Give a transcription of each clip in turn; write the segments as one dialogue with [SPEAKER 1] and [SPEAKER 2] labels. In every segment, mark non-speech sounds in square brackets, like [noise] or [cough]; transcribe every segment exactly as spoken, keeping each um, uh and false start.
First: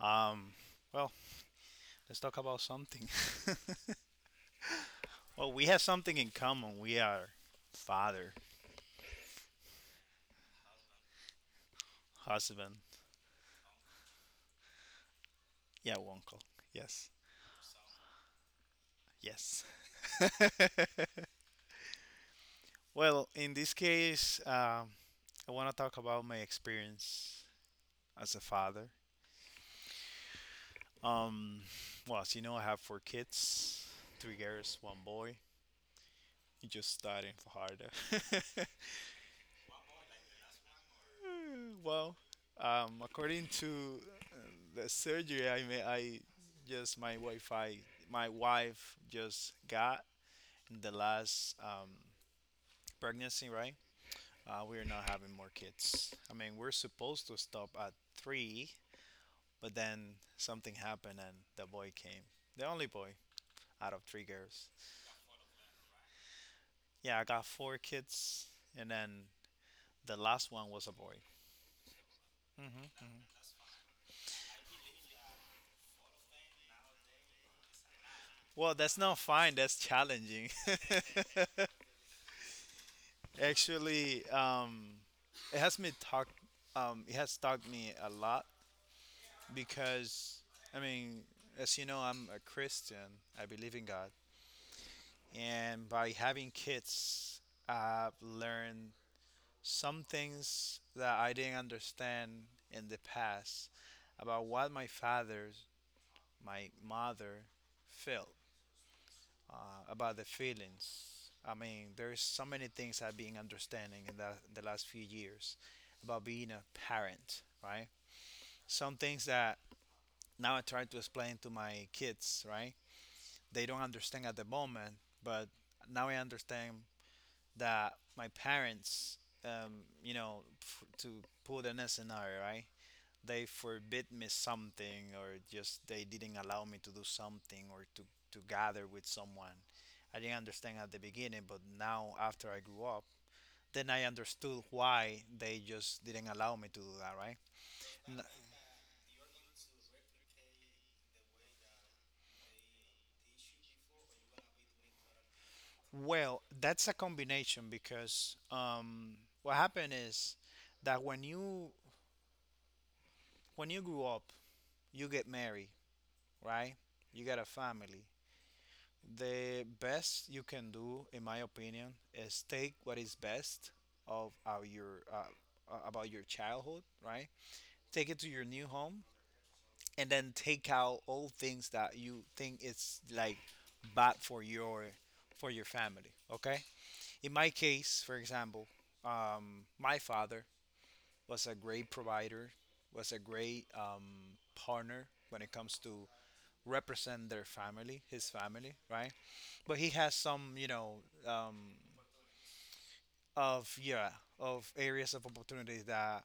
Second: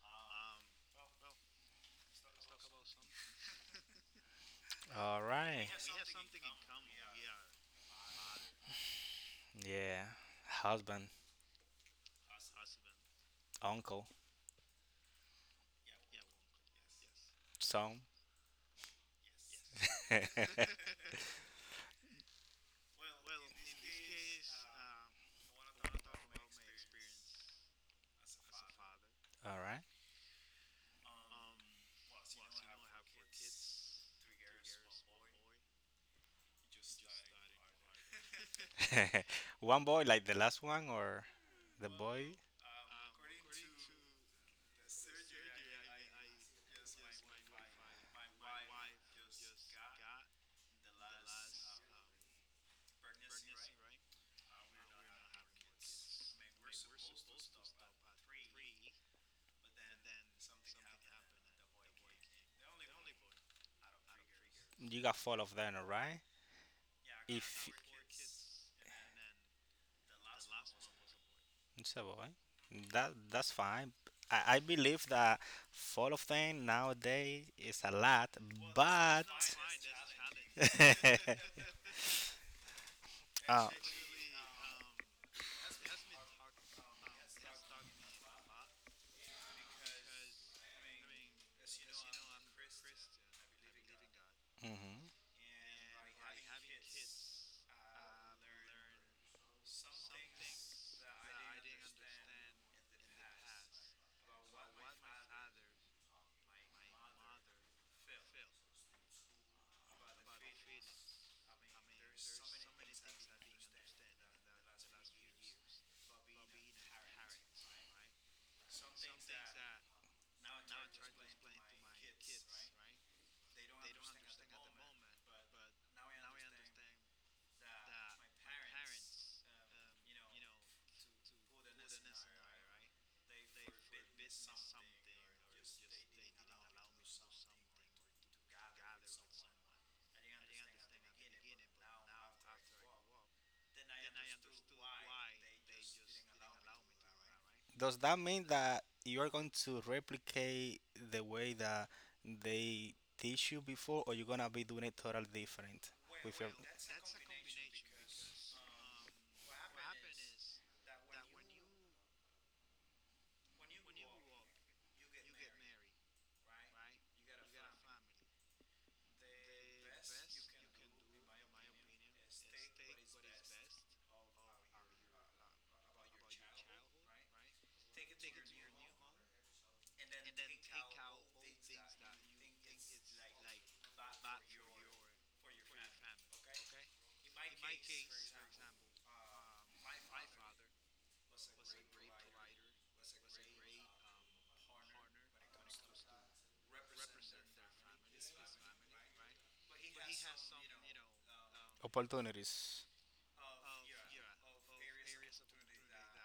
[SPEAKER 1] Um, well, let's talk about something.
[SPEAKER 2] All
[SPEAKER 1] [laughs] Well, we
[SPEAKER 2] right.
[SPEAKER 1] have something in common. We are father,
[SPEAKER 2] Yeah. Husband,
[SPEAKER 1] husband,
[SPEAKER 2] uncle,
[SPEAKER 1] yeah, uncle. Yes,
[SPEAKER 2] son.
[SPEAKER 1] yes.
[SPEAKER 2] [laughs]
[SPEAKER 1] [laughs] Well, in this case, um, I want to talk about my experience as a father.
[SPEAKER 2] All right.
[SPEAKER 1] Um, well, as you know, I have four kids, three girls, one boy. He just starting for harder. [laughs]
[SPEAKER 2] [laughs] One boy, like the last one, or
[SPEAKER 1] Eh,
[SPEAKER 2] the
[SPEAKER 1] Well,
[SPEAKER 2] boy?
[SPEAKER 1] um, According to uh, the surgery I may, I just my Wi-Fi, my wife just got in the last um, pregnancy, right? Uh, we're not having more kids. I mean, we're supposed to stop at three, but then something happened and the boy came, the only boy out of three girls.
[SPEAKER 2] You got four of them, all right?
[SPEAKER 1] Yeah, I got
[SPEAKER 2] If
[SPEAKER 1] four kids, and then the last one was a boy.
[SPEAKER 2] it's a boy,
[SPEAKER 1] hmm
[SPEAKER 2] that that's fine. I, I believe that four of them nowadays is a lot,
[SPEAKER 1] Well, that's not
[SPEAKER 2] but.
[SPEAKER 1] fine. That's challenging.
[SPEAKER 2] [laughs]
[SPEAKER 1] [laughs]
[SPEAKER 2] uh,
[SPEAKER 1] Actually, um, it has me talk. Um, it has taught me a lot because, I mean, as you know, I'm a Christian. I believe in God,
[SPEAKER 2] mhm.
[SPEAKER 1] and by having kids, I've learned some things that I didn't understand in the past about what my father, my mother, felt. uh, about the feelings. I mean, there's so many things I've been understanding in the, the last few years about being a parent, right? Some things that now I try to explain to my kids, right? They don't understand at the moment, but now I understand that my parents, um, you know, f- to put in a scenario, right? They forbid me something or just they didn't allow me to do something or to, to gather with someone. I didn't understand at the beginning, but now after I grew up, then I understood why they just didn't allow me to do that, right?
[SPEAKER 2] Does that
[SPEAKER 1] N-
[SPEAKER 2] mean that you are going to replicate the way that they teach you before, or you're gonna be doing it totally different with
[SPEAKER 1] Well,
[SPEAKER 2] your
[SPEAKER 1] that's a combination because um, what happened is that when you when you grew up, you get married, right? You got a family. The best you can do, in my opinion, is take what is best of uh, your uh, uh, about your childhood, right? Take it to your new home, and then take out all things that you think it's like bad for your for your family. Okay. In my case, for example, um, my father was a great provider, was a great um, partner when it comes to represent their family, his family, right? But he has some, you know, um,
[SPEAKER 2] opportunities?
[SPEAKER 1] of yeah, of areas of opportunity that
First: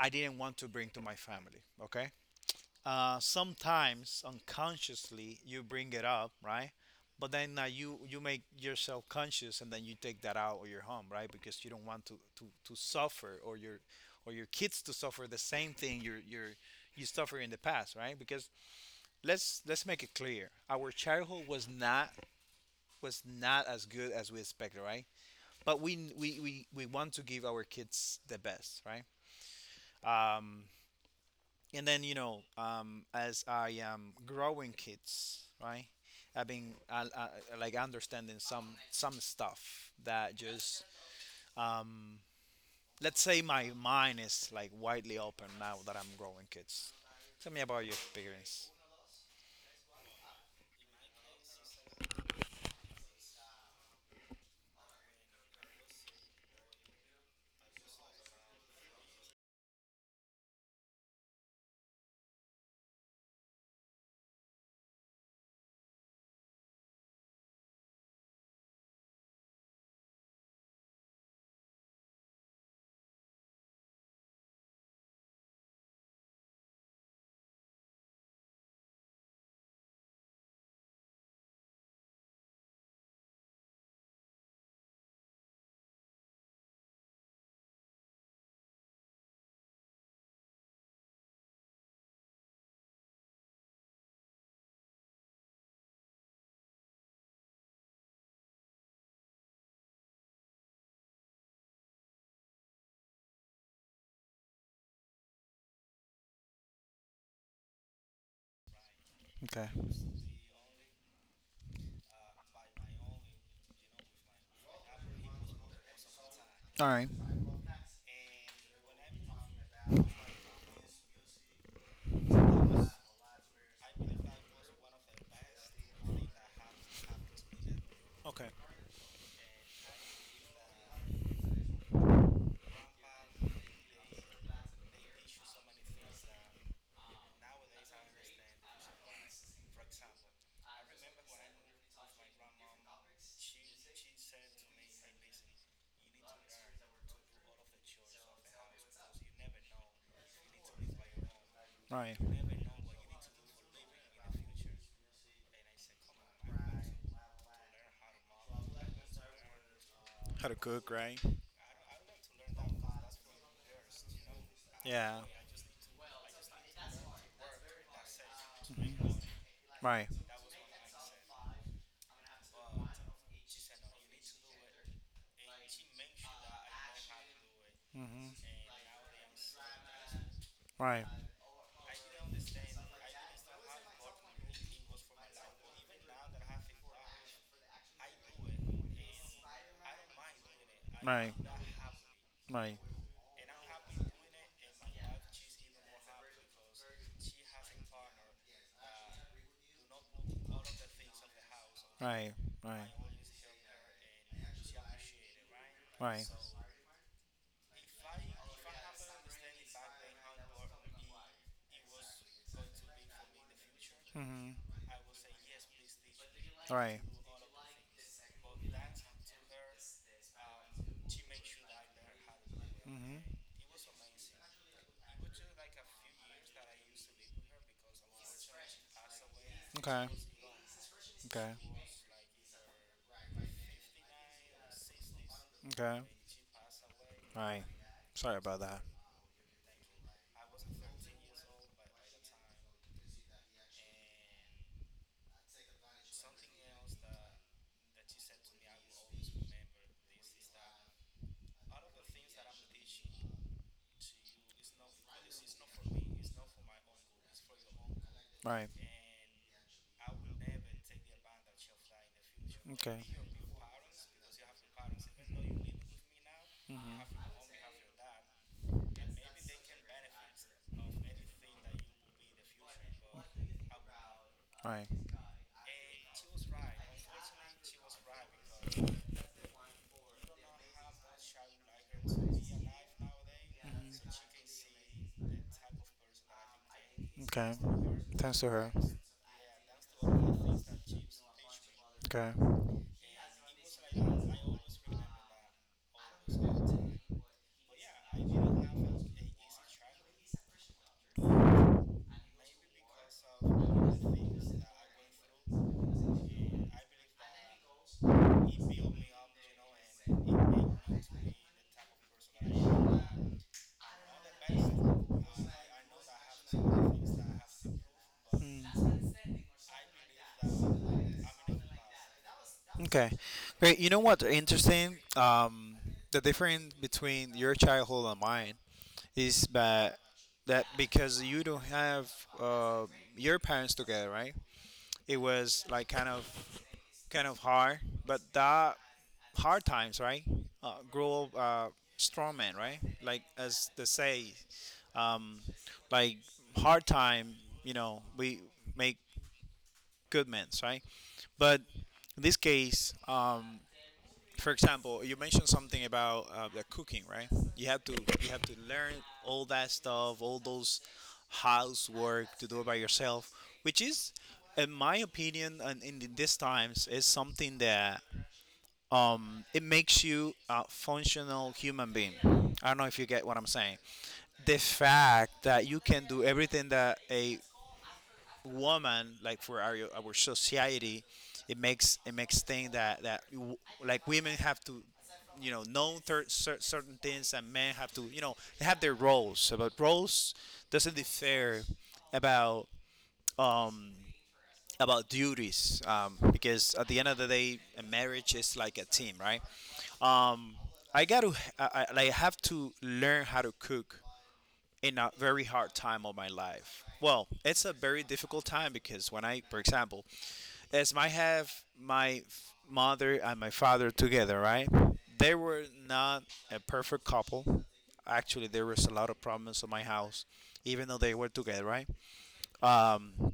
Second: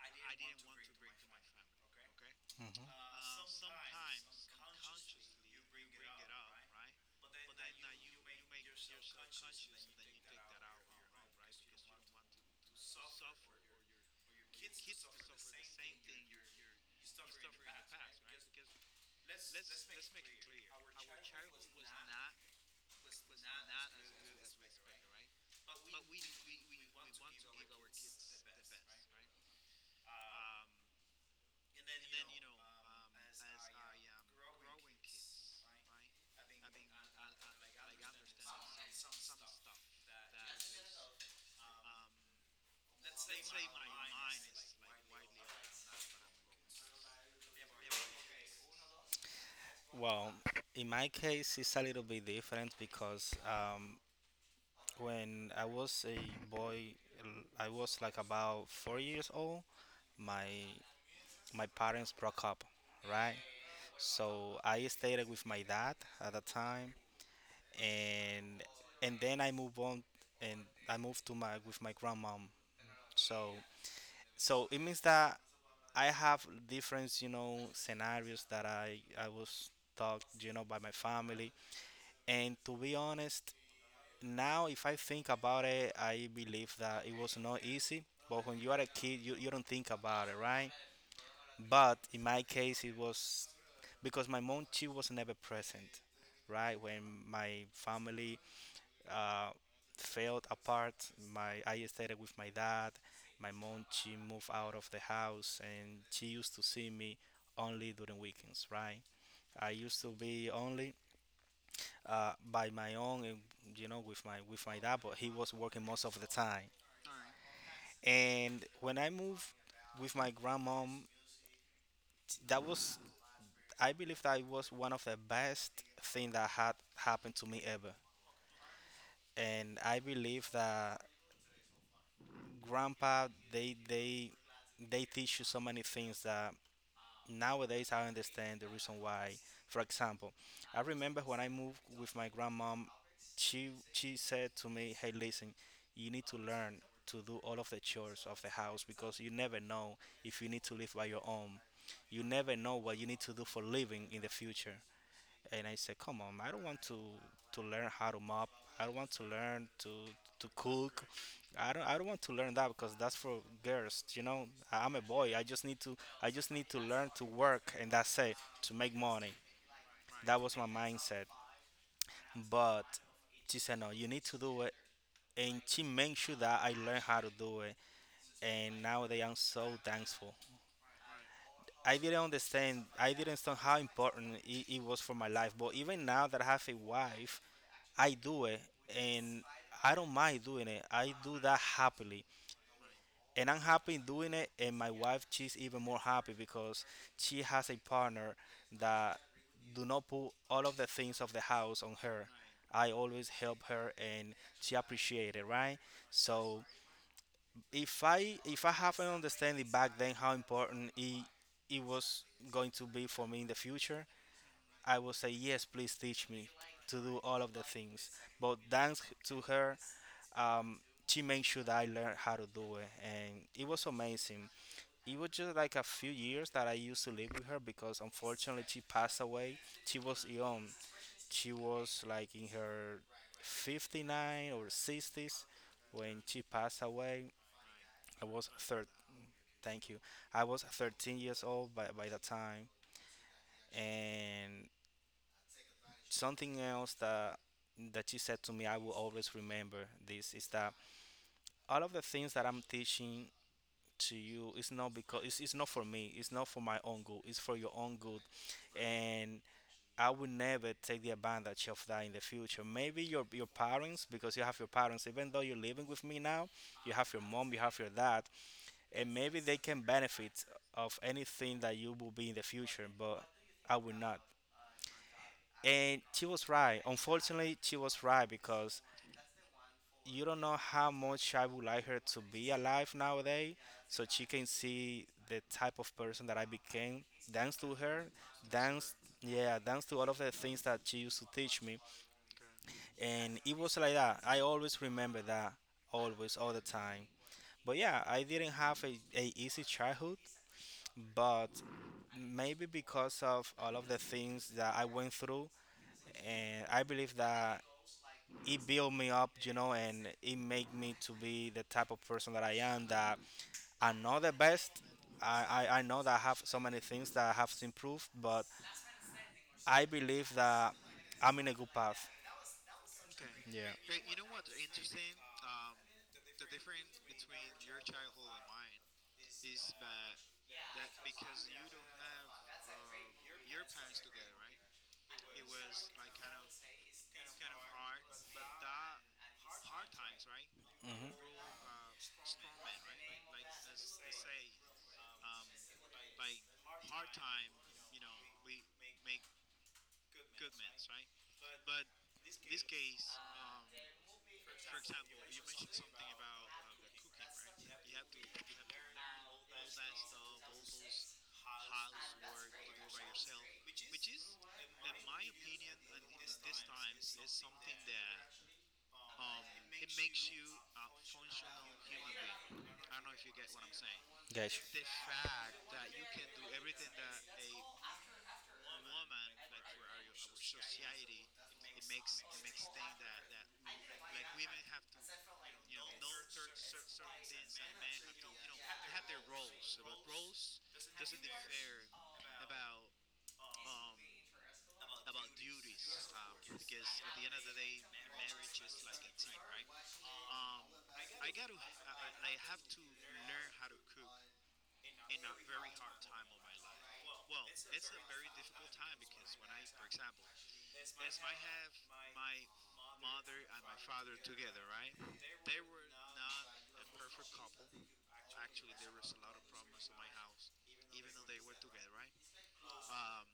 [SPEAKER 1] I didn't want to bring to my family. Okay.
[SPEAKER 2] Hmm.
[SPEAKER 1] Uh, sometimes unconsciously you bring it up, right? But then uh, you you make yourself conscious, and then you take that out of your home, right? Because you don't want to to, to suffer or your or your kids to suffer the same thing you're you're you suffer in the past, right? Because let's let's make it clear. Our childhood was not was not as good as we expected, right? But we we we, we want to give our kids the best, right? Um, and then You know, um, as I am growing kids, right? I've been uh, uh, like understanding some some stuff that just um, let's say my mind is like widely open now that I'm growing kids. Tell me about your experience.
[SPEAKER 2] Well, in my case, it's a little bit different because um, when I was a boy, l- I was like about four years old. My my parents broke up, right? So I stayed with my dad at the time, and and then I move on and I move to my with my grandmom. So so it means that I have different, you know, scenarios that I I was taught, you know, by my family. And to be honest, now if I think about it, I believe that it was not easy. But when you are a kid, you, you don't think about it, right? But in my case, it was because my mom she was never present, right? When my family uh, felt apart. My I stayed with my dad. My mom she moved out of the house and she used to see me only during weekends, right?
[SPEAKER 1] Okay.
[SPEAKER 2] I used to be only uh, by my own, and, you know, with my with my dad, but he was working most of the time.
[SPEAKER 1] All right.
[SPEAKER 2] And when I moved with my grandmom, that was I believe that it was one of the best thing that had happened to me ever.
[SPEAKER 1] Okay.
[SPEAKER 2] And I believe that grandpa they they they teach you so many things that nowadays I understand the reason why. For example, I remember when I moved with my grandmom, she she said to me, "Hey, listen, you need to learn to do all of the chores of the house because you never know if you need to live by your own.
[SPEAKER 1] All right.
[SPEAKER 2] You never know what you need to do for living in the future." And I said, "Come on, I don't want to to learn how to mop. I don't want to learn to to
[SPEAKER 1] How to cook,
[SPEAKER 2] cook.
[SPEAKER 1] right?
[SPEAKER 2] I don't I don't want to learn that because that's for girls. You know, I- I'm a
[SPEAKER 1] Yeah.
[SPEAKER 2] boy. I just need to I just need to learn to work and that's it to make money.
[SPEAKER 1] Right.
[SPEAKER 2] That was my mindset. But she said, "No, you need to do it." And she made sure that I learned how to do it.
[SPEAKER 1] hmm
[SPEAKER 2] And nowadays I'm so thankful.
[SPEAKER 1] Right.
[SPEAKER 2] I didn't understand, I didn't understand how important it, it was for my life. But even now that I have a wife, I do it and I don't mind doing it. I
[SPEAKER 1] Right. Right.
[SPEAKER 2] do that
[SPEAKER 1] Right.
[SPEAKER 2] happily. And I'm happy doing it and my wife she's even more happy because she has a partner that do not put all of the things of the house on her.
[SPEAKER 1] Right.
[SPEAKER 2] I always help her and she appreciate it, right?
[SPEAKER 1] Right.
[SPEAKER 2] So if I if I have an understanding back then how important it it was going to be for me in the future,
[SPEAKER 1] hmm
[SPEAKER 2] I will say, yes, please teach me to
[SPEAKER 1] Right.
[SPEAKER 2] do all of the things. But thanks to her, um, she made sure that I learned how to do it.
[SPEAKER 1] hmm
[SPEAKER 2] And it was amazing. It was just like a few years that I used to live with her because unfortunately she passed away. She
[SPEAKER 1] Okay.
[SPEAKER 2] was young. She
[SPEAKER 1] Okay.
[SPEAKER 2] was like in her fifty-nine or sixties
[SPEAKER 1] Okay.
[SPEAKER 2] when she passed away.
[SPEAKER 1] Right.
[SPEAKER 2] I
[SPEAKER 1] Sorry
[SPEAKER 2] was
[SPEAKER 1] about that.
[SPEAKER 2] third. Thank you. I was thirteen years old by, by the time, and something else that that you said to me I will always remember. This is that all of the things that I'm teaching to you is not because it's, it's not for me, it's not for my own good, it's for your own good,
[SPEAKER 1] Right.
[SPEAKER 2] and I will never take the advantage of that in the future.
[SPEAKER 1] Okay.
[SPEAKER 2] Maybe your your parents, because you have your parents even though you're living with me now, you
[SPEAKER 1] Mhm.
[SPEAKER 2] have your mom, you have your dad, and maybe they can benefit of anything that you will be in the future, but I will not.
[SPEAKER 1] Right.
[SPEAKER 2] And she was right. Unfortunately she was right, because you don't know how much I would like her to be alive nowadays, so she can see the type of person that I became.
[SPEAKER 1] Okay.
[SPEAKER 2] Thanks to her,
[SPEAKER 1] Thanks to her.
[SPEAKER 2] thanks, yeah, thanks to all of the things that she used to teach me,
[SPEAKER 1] Okay.
[SPEAKER 2] and it was like that. I always remember that, always, all the time. But yeah, I didn't have a, a easy childhood, but maybe because of all of the things that I went through, and I believe that it built me up, you know, and it made me to be the type of person that I am. That I know the best. I, I, I know that I have so many
[SPEAKER 1] Mm,
[SPEAKER 2] things that I have to improve, but I believe that I'm in a good path.
[SPEAKER 1] okay.
[SPEAKER 2] Yeah.
[SPEAKER 1] Great. You know what? Interesting? Um, the difference between your childhood and mine. Is that that because you don't have uh, your parents together, right? It was like kind of kind of hard, but that hard times, right? Uh, grow up
[SPEAKER 2] Mm-hmm.
[SPEAKER 1] uh, strong man, right? Like as they say, um, like hard time, you know, we make good men, right? But in this case, um, for example, you mentioned something about uh, the cooking, right? You have to you have to learn all that stuff, all those housework to do it by yourself, which is, in my opinion, and in th- these times, is something that um it makes you a functional human being. I don't know if you get what I'm saying. The
[SPEAKER 2] Gotcha.
[SPEAKER 1] fact that you can do everything that a woman, like for our our society, it makes it makes thing that that you- like women have to, you know know thir- cer- certain things, and men have to, you know, they have their roles. About roles doesn't differ about um about duties, um because at the end of the day a marriage is like a team, right? um i got to I, I like have to learn how to cook in a very hard time of my life. Well, it's a very difficult time because when I, for example, as I have my f- mother and my father together, right? They were not a perfect couple. Actually, there was a lot of problems in my house, even though they were together, right? Um,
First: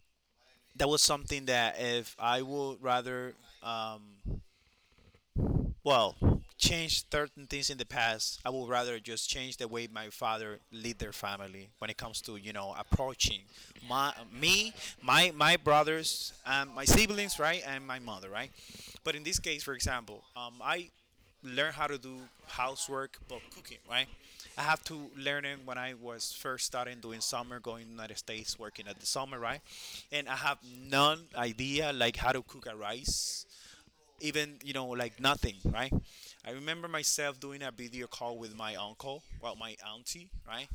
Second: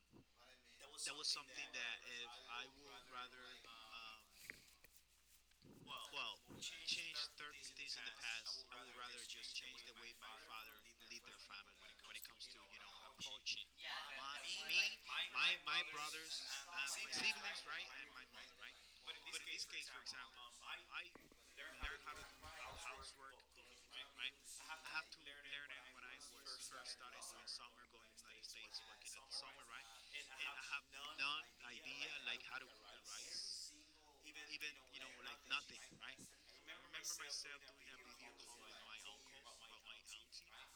[SPEAKER 1] that was something that if I would rather um, well change certain things in the past, I would rather just change the way my father lead their family when it comes to, you know, approaching my me my my brothers and my siblings, right, and my mother, right? But in this case, for example, um, I learn how to do housework but cooking, right? I have to learn it when I was first starting doing summer, going to the United States, working at the summer, right? And I have none idea like how to cook a rice, even, you know, like nothing, right? I remember myself doing a video call with my uncle, well, my auntie, right,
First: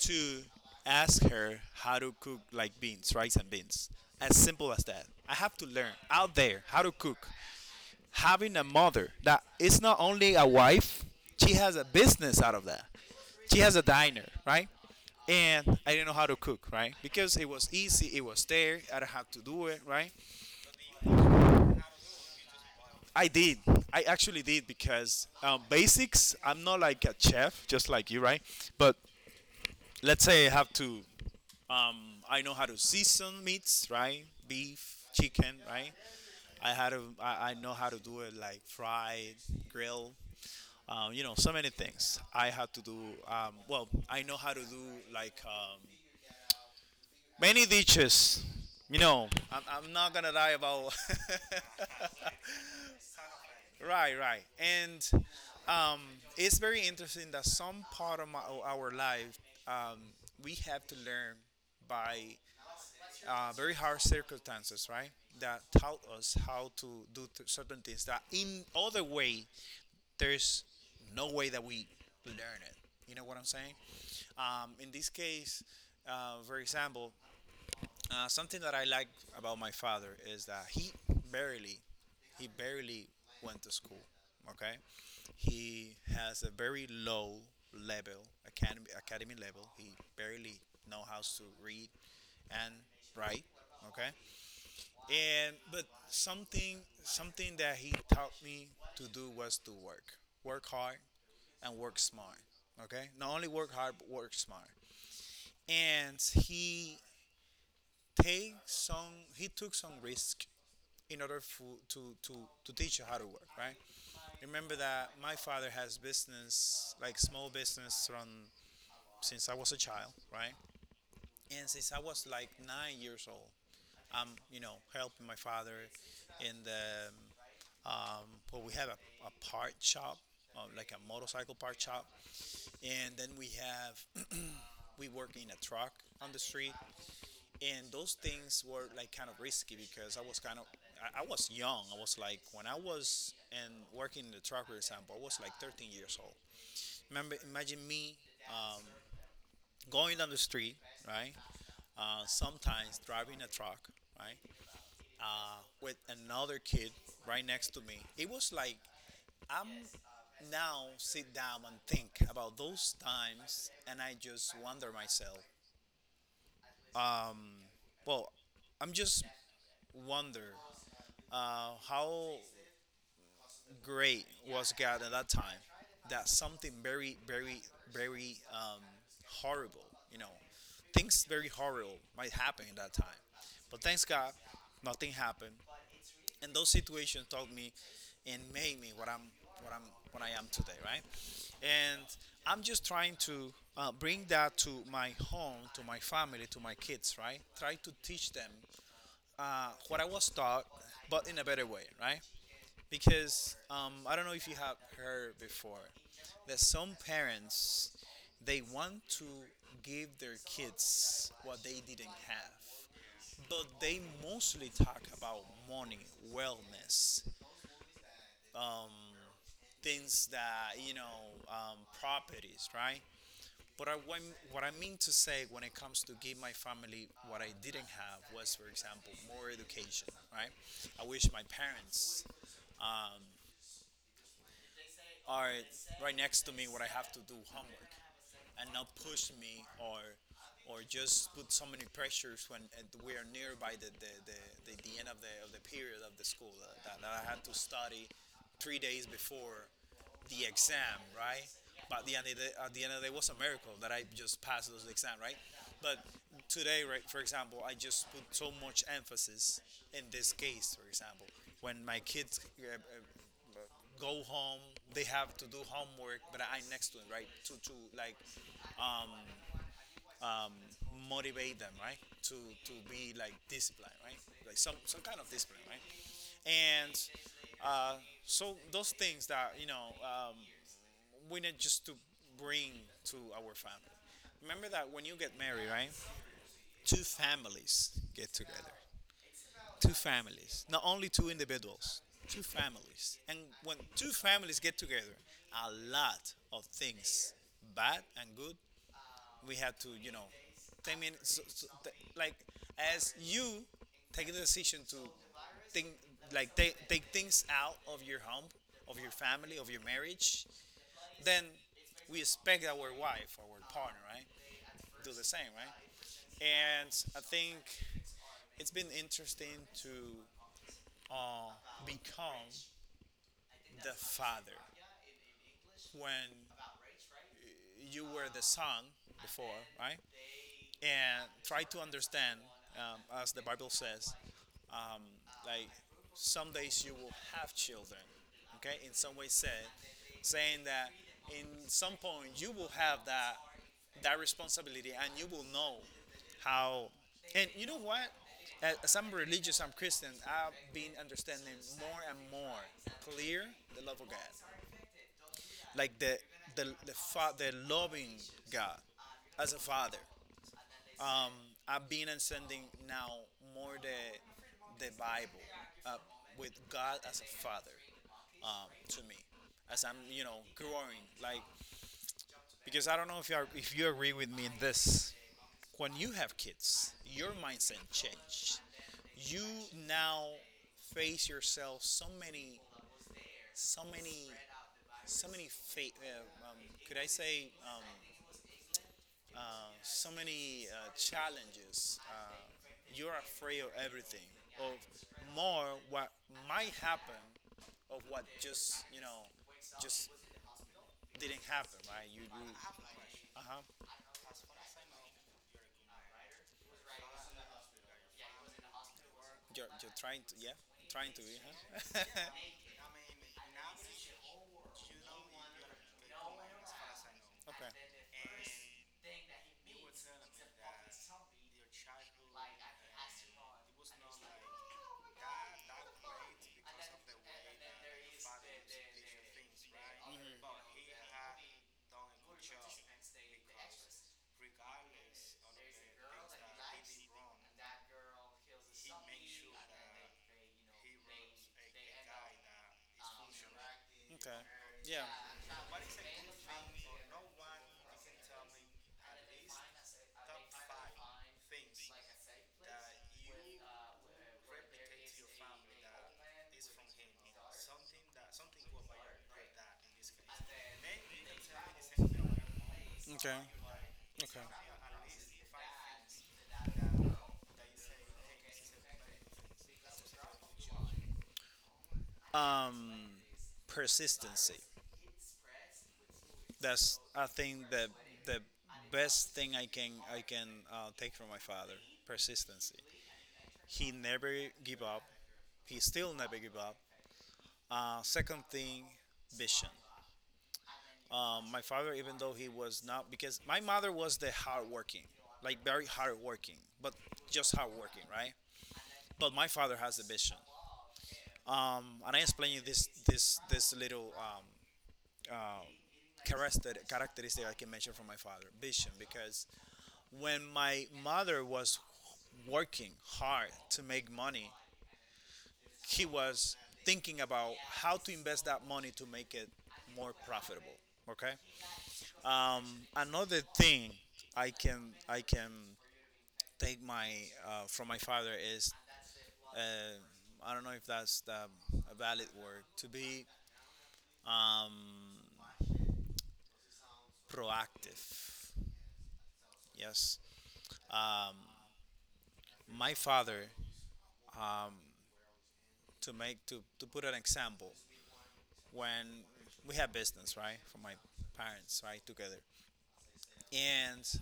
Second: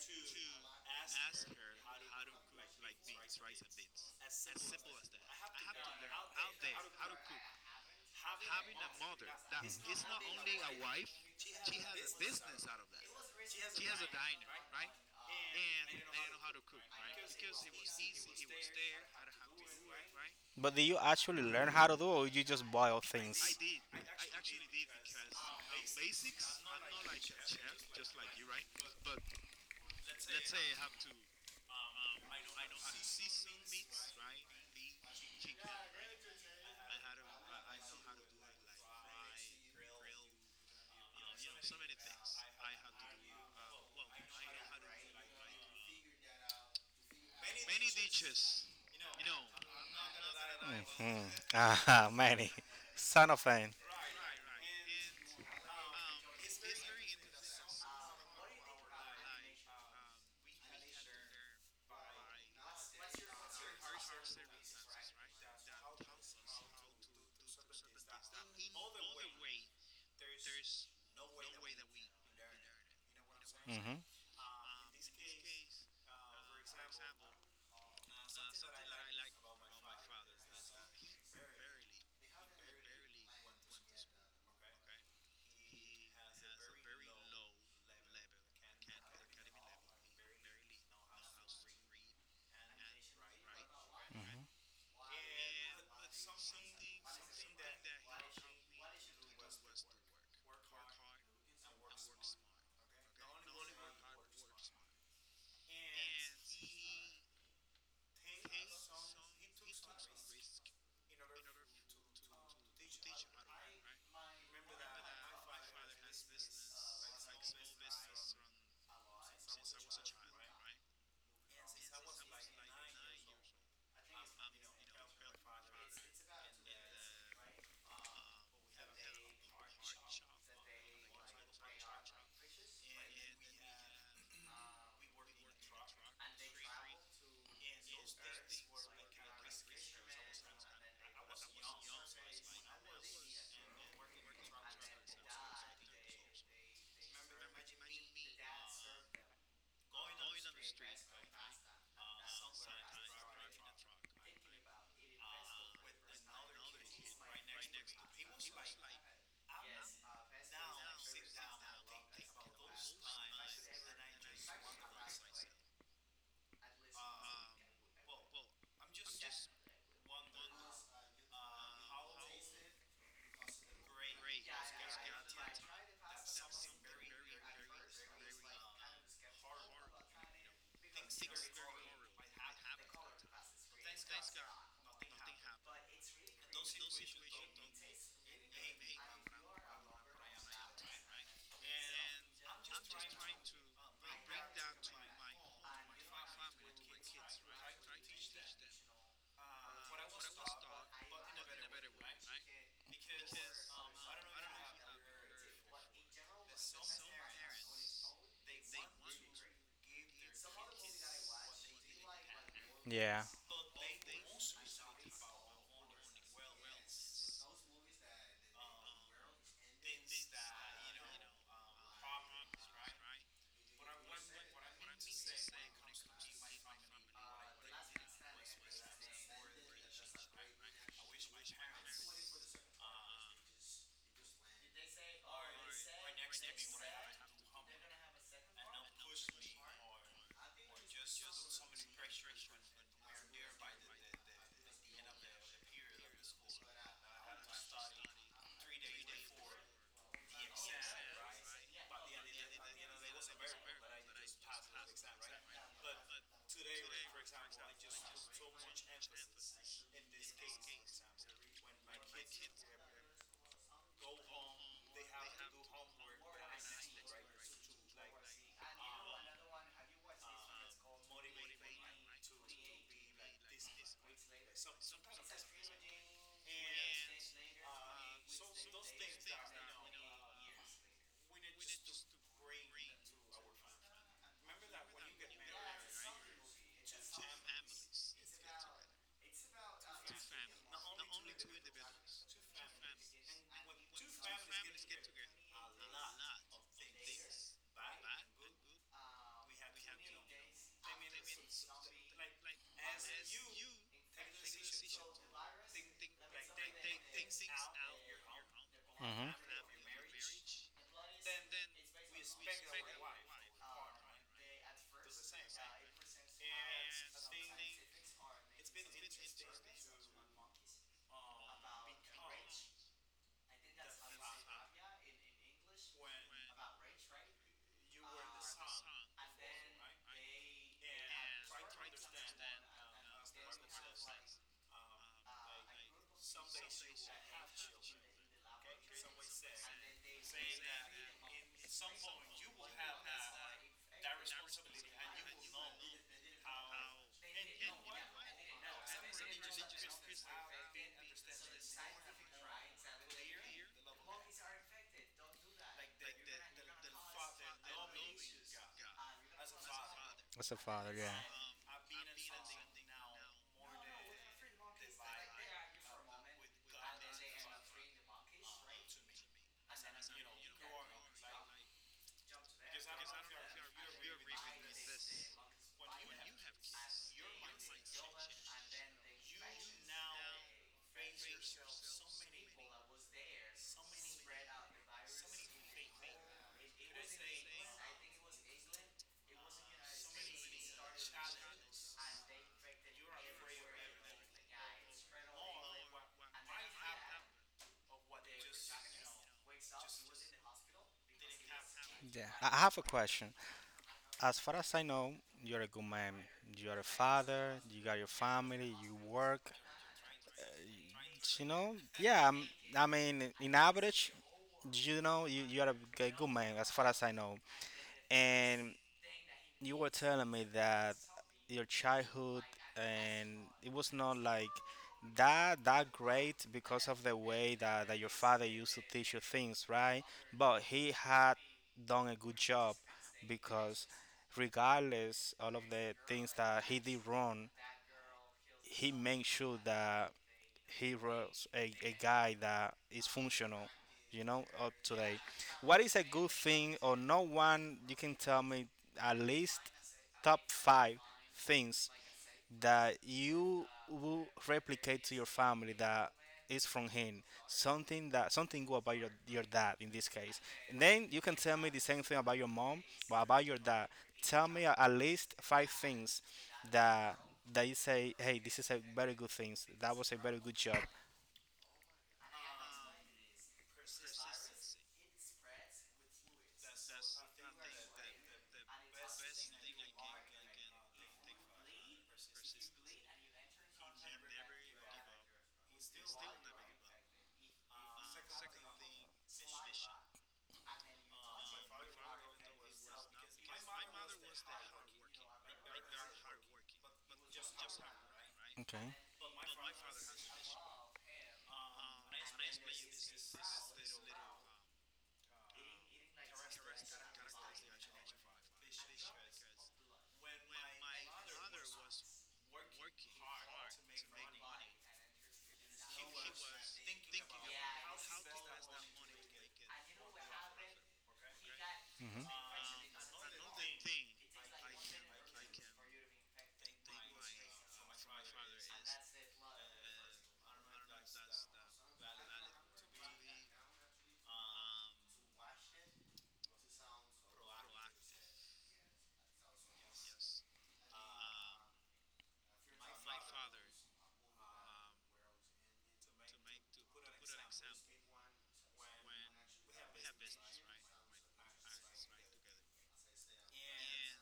[SPEAKER 1] to ask her how to cook like beans, rice and beans, as simple as that. I have to learn out there how to cook, having a mother that is not only a wife. She has a business out of that. She has a diner, right? And I didn't know how to cook, right, because it was easy, it was there, I don't have to do it, right?
[SPEAKER 2] But do you actually learn how to do, or you just boil
[SPEAKER 1] I
[SPEAKER 2] things?
[SPEAKER 1] did. I actually did because um, basics. I'm not like a chef, just like you, right? But let's say I have to. Um, I know how to season meats, right? Beef, chicken, right? I had to. I, I know how to do it like fried, grill. Um, you know, so many things. I had to do. Um, well, I know how to do like um, many dishes. You know, I'm, I'm not gonna lie about
[SPEAKER 2] Mm. Ah, [laughs] many.
[SPEAKER 1] [laughs]
[SPEAKER 2] Son of a. Mm-hmm.
[SPEAKER 1] right, right. And um, it's very interesting that some part of my, o- our life um, we have to learn by uh, very hard circumstances, right? That taught us how to do th- certain things that in other way, there's no way that we learn it. You know what I'm saying? Um, in this case, uh, for example, uh, something that I like about my father is that he barely, he barely went to school. Okay, he has a very low level, academy, academy level. He barely know how to read and write. Okay,
[SPEAKER 2] Mm-hmm.
[SPEAKER 1] and but something something that he taught me to do was to work, work hard and work smart. Okay, not only work hard but work smart. And he take some he took some risk in order for, to, to, to teach you how to work, right? Remember that my father has business, like small business from since I was a child, right? And since I was like nine years old, I'm, you know, helping my father in the, um, well, we have a, a part shop, uh, like a motorcycle part shop. And then we have, [clears throat] we work in a truck on the street. And those things were like kind of risky because I was kind of, I, I was young. I was like, when I was and working in the truck, for example, I was like thirteen years old. Remember, imagine me um, going down the street, right? Uh, sometimes driving a truck, right, uh, with another kid right next to me. It was like I'm now sit down and think about those times, and I just wonder myself. Well, I'm just wonder uh, how great was God at that time. That something very, very, very um, horrible, you know, things very horrible might happen in that time. But thanks God, nothing happened. And those situations taught me and made me what I'm what I'm what I am today, right? And I'm just trying to uh, bring that to my home, to my family, to my kids, right? Try to teach them uh, what I was taught, but in a better way, right? Because um, I don't know if you have heard before that some parents they want to give their kids what they didn't
[SPEAKER 2] Yeah.
[SPEAKER 1] have, but they mostly talk about money, wellness, um, things that, you know, um, properties, right? But I, what i mean to say when it comes to give my family what I didn't have was, for example, more education, right? I wish my parents um, are right next to me when I have to do homework and not push me or or just put so many pressures when uh, we are nearby the the, the, the, the end of the, of the period of the school uh, that, that I had to study three days before the exam, right? But at the end of the, at the end of the day, it was a miracle that I just passed those exam, right? But today, right, for example, I just put so much emphasis in this case, for example, when my kids uh, uh, go home, they have to do homework, but I'm next to them, right? To to like motivate them, right? To to be like disciplined, right? Like some some kind of discipline, right? And uh, so those things that you know. Um, we need just to bring to our family. Remember that when you get married, right? Two families get together. Two families, not only two individuals. Two families, and when two families get together, a lot of things, bad and good, we have to, you know, I mean, so, so, th- like as you take the decision to think, like take take things out of your home, of your
[SPEAKER 2] Mm-hmm.
[SPEAKER 1] family, of your marriage, then we expect our wife, our partner, right, do the same, right? And I think it's been interesting to uh, become the father when you were the son before, right? And try to understand, um, as the Bible says, like some days you will have children. Okay, in some way said, saying that in some point you will have that that responsibility and you will know how. And you know what, as I'm religious, I'm Christian, I've been understanding more and more clear the love of God, like the the the, fa- the loving God as a father.
[SPEAKER 2] As a father, yeah.
[SPEAKER 1] um I've been understanding now more the the Bible uh, with God as a father, um to me, as I'm, you know, growing, like because I don't know if you are, if you agree with me in this, when you have kids, your mindset changes. You now face yourself so many, so many, so many fa- uh, um, could I say um, uh, so many uh, challenges, uh, you're afraid of everything, of more what might happen, of what just, you know, just didn't happen, right? you,
[SPEAKER 2] Yeah,
[SPEAKER 1] you
[SPEAKER 2] I I have a question.
[SPEAKER 1] Uh-huh.
[SPEAKER 2] As far as I know, you're a good man. You're a father, you got your family, you work.
[SPEAKER 1] You're, you're trying to, yeah, trying to,
[SPEAKER 2] You know,
[SPEAKER 1] yeah. Huh?
[SPEAKER 2] yeah, I'm- I
[SPEAKER 1] [laughs]
[SPEAKER 2] mean, in average, you know, you, you're a g- good man, as far as I know.
[SPEAKER 1] Okay. God doesn't
[SPEAKER 2] And you were telling me that your childhood and it was not like
[SPEAKER 1] play
[SPEAKER 2] that that great
[SPEAKER 1] to the
[SPEAKER 2] because of the way that, that your father used to teach you
[SPEAKER 1] games,
[SPEAKER 2] things,
[SPEAKER 1] right?
[SPEAKER 2] right?
[SPEAKER 1] But
[SPEAKER 2] But
[SPEAKER 1] he
[SPEAKER 2] he
[SPEAKER 1] had.
[SPEAKER 2] had done a good job because regardless all of the things that he did wrong, he makes sure that he runs a, a guy that is functional, you
[SPEAKER 1] Okay.
[SPEAKER 2] know, up to
[SPEAKER 1] Yeah.
[SPEAKER 2] date. What is a good thing or no one you can tell me at least top five things that you will replicate to your family that is from him, something that something good about your, your dad in this case, and then you can tell me the same thing about your mom, but
[SPEAKER 1] Okay.
[SPEAKER 2] about your dad tell me
[SPEAKER 1] Okay.
[SPEAKER 2] a- at least five things that that you say, hey, this is a very good things, that was a very good job.
[SPEAKER 1] Um, persistency. That's I think the the best thing I can I can uh, take from my father. Persistency. He never give up. He still never give up. Uh, second thing, vision. Um, my father, even though he was not, because my mother was the hardworking, like very hardworking, but just hardworking, right?
[SPEAKER 2] Okay.
[SPEAKER 1] But my father has a vision. Um, and I explain you this this this little um, uh, character characteristic I can mention from my father, vision, because when my mother was working hard to make money, he was thinking about how to invest that money to make it more profitable. Okay.
[SPEAKER 2] Hmm.
[SPEAKER 1] Um, Another thing I can I can take my uh, from my father is uh, I don't know if that's the, a valid word to be, um, proactive. Yes. Um, my father, um, to make to, to put an example, when we had business, right, for my parents, right, together, and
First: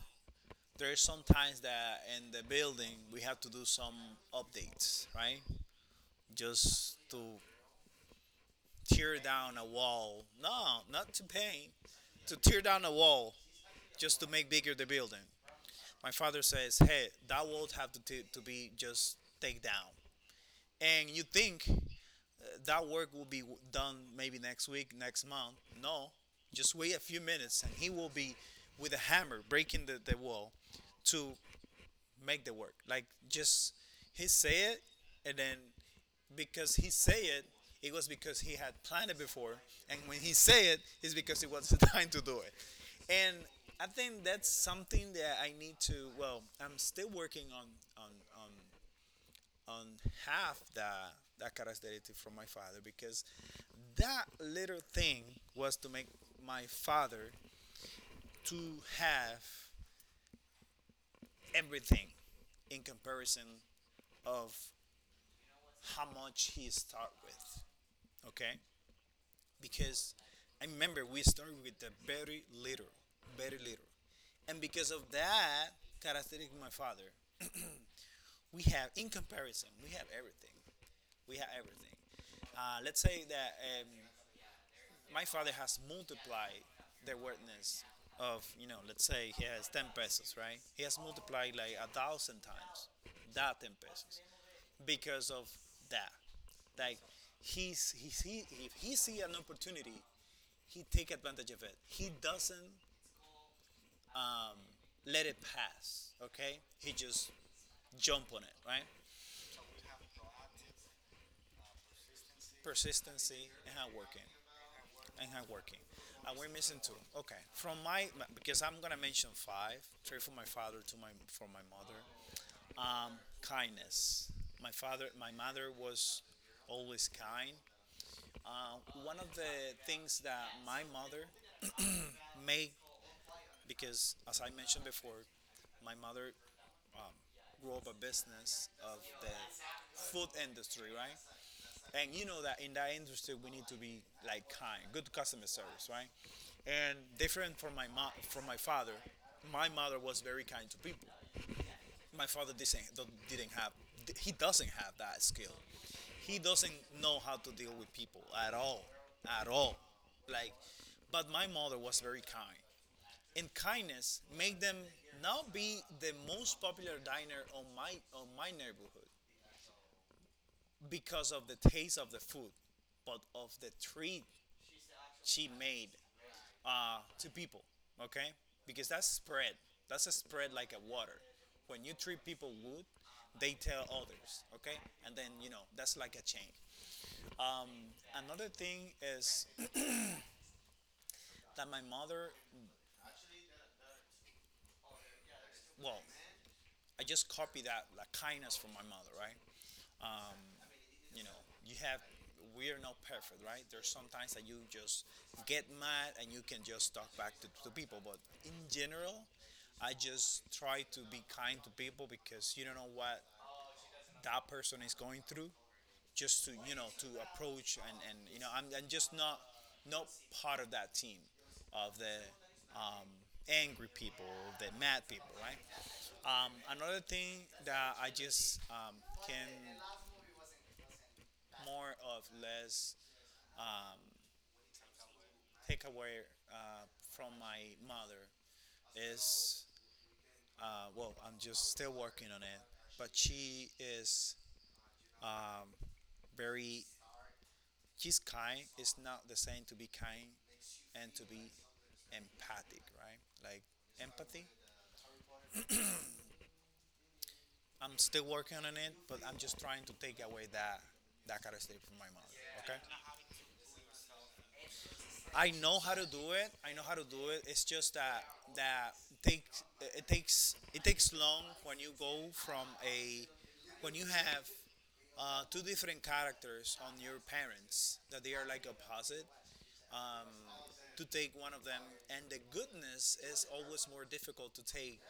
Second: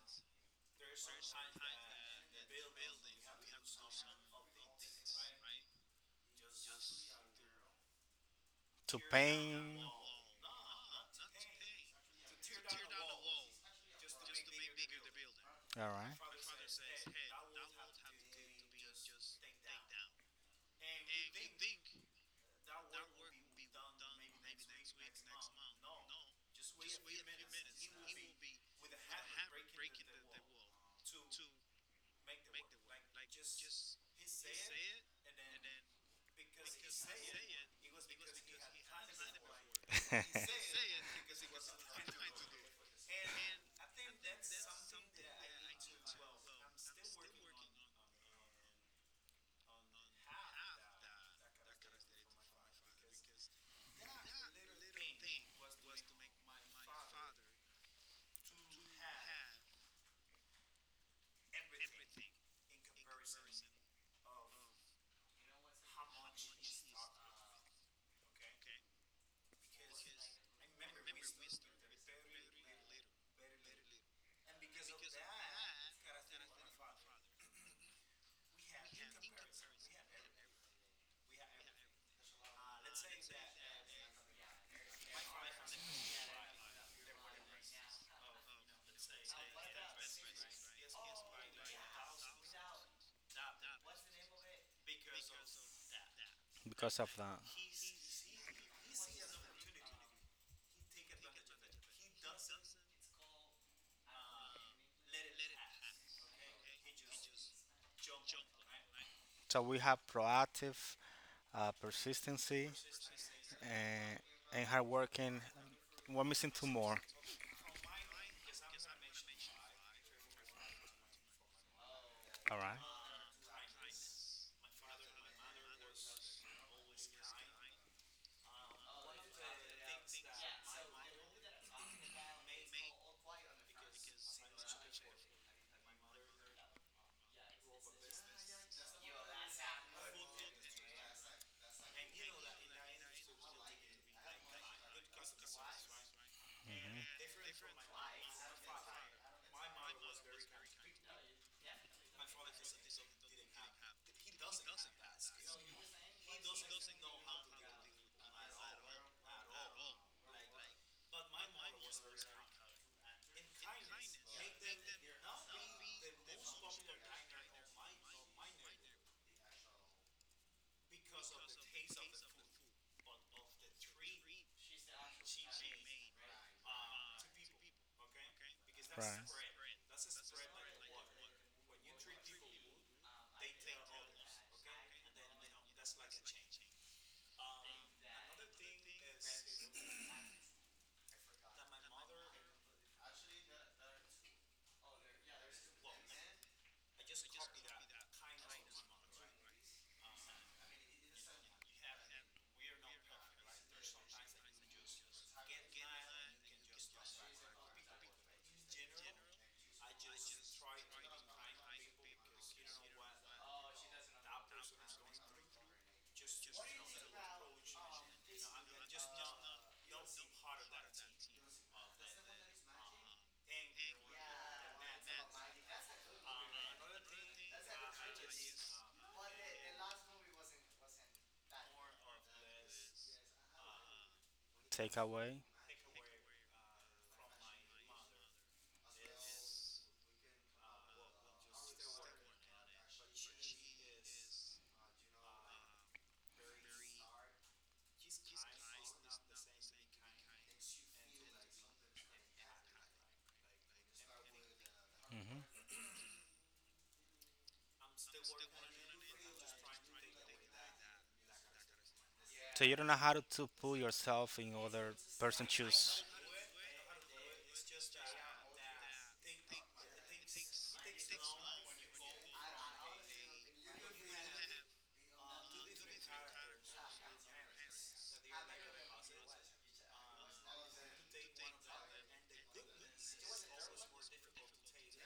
[SPEAKER 1] there's sometimes that in the building we have to do some updates, right, just to
[SPEAKER 2] To
[SPEAKER 1] tear down a
[SPEAKER 2] paint.
[SPEAKER 1] wall. No, not to paint, to tear down a wall just to make bigger the building.
[SPEAKER 2] All
[SPEAKER 1] My
[SPEAKER 2] right.
[SPEAKER 1] father says, "Hey, that wall have to t- to be just take down." And you think that work will be done maybe next week, next month. No, just wait a few minutes and he will be with a hammer breaking the, the wall to make the work. Like just he say it and then because he say it, it was because he had planned it before. And when he say
[SPEAKER 2] [laughs]
[SPEAKER 1] it, it's because it was [laughs] the time to do it. And I think that's something that I need to. I'm still working on on, on half the that characteristic from my father, because that little thing was to make my father to have everything in comparison f- much he start with. Okay, because I remember we started with the very little, very little, and because of that characteristic of my father, we have, in comparison, we have everything, we have everything. Uh, let's say that, um, my father has multiplied awareness of, you know, let's say, pesos, right? He has applied like a thousand times that ten pesos because of that. Like
[SPEAKER 2] Because of that.
[SPEAKER 1] he he, he see an
[SPEAKER 2] [laughs]
[SPEAKER 1] opportunity, he take advantage of it. He doesn't, um, let it pass. Okay, he just jump on it. Right,
[SPEAKER 2] So we have proactive, uh, persistency,
[SPEAKER 1] persistency and hard
[SPEAKER 2] and
[SPEAKER 1] working
[SPEAKER 2] and hard
[SPEAKER 1] and
[SPEAKER 2] working.
[SPEAKER 1] hard working.
[SPEAKER 2] We're
[SPEAKER 1] And we're
[SPEAKER 2] missing two
[SPEAKER 1] missing two.
[SPEAKER 2] more.
[SPEAKER 1] Okay, from my, because I'm gonna mention five. Three from my father, two my from my mother.
[SPEAKER 2] All right.
[SPEAKER 1] Um, kindness. My father, my mother was always kind. Uh, One of the things that my mother made, because as I mentioned before, my mother rob a business of the food industry, right? And you know that in that industry we need to be like kind, good customer service, right? And
[SPEAKER 2] Mhm.
[SPEAKER 1] different from my mom, from my father, my mother was very kind to people. My father didn't didn't have. He doesn't have that skill. He doesn't know how to deal with people at all, at all. Like, but my mother was very kind, and kindness made them now be the most popular diner on my on my neighborhood. Because of the taste of the food, but of the treat she made uh, to people. Okay, because that's
[SPEAKER 2] Right.
[SPEAKER 1] spread. That's a spread like a water. When you treat people good, they tell others. Okay, and then you know that's like a chain. Another thing is that my mother. Well, I just copied that like kindness from my mother, right? You know, you have, we are not perfect, right? There's sometimes that you just get mad and you can just talk back to, to people, but in general, I just try to be kind to people because you don't know what that person is going through. Just to, you know, to approach, and, and you know, I'm, I'm just not, not part of that team of the, um, angry people, the mad people, right? Um, another thing that I just, um, can more of less, um,
[SPEAKER 2] Take away.
[SPEAKER 1] take away uh, from my mother is, uh, well, I'm just still working on it, but she is, um, very. He's kind, it's not the same to be kind and to be empathic, right? Like empathy.
[SPEAKER 2] Hmm.
[SPEAKER 1] I'm still working on it, but I'm just trying to take away that that kind of stuff from my mother.
[SPEAKER 2] So
[SPEAKER 1] Okay,
[SPEAKER 2] you don't know how to, to put yourself in other
[SPEAKER 1] I
[SPEAKER 2] person
[SPEAKER 1] know how to
[SPEAKER 2] shoes.
[SPEAKER 1] do it, I know how to do it. It's just that that takes, it takes it takes long when you go from a, when you have, uh, two different characters on your parents that they are like opposite, to take one of them. And the goodness is always more difficult to take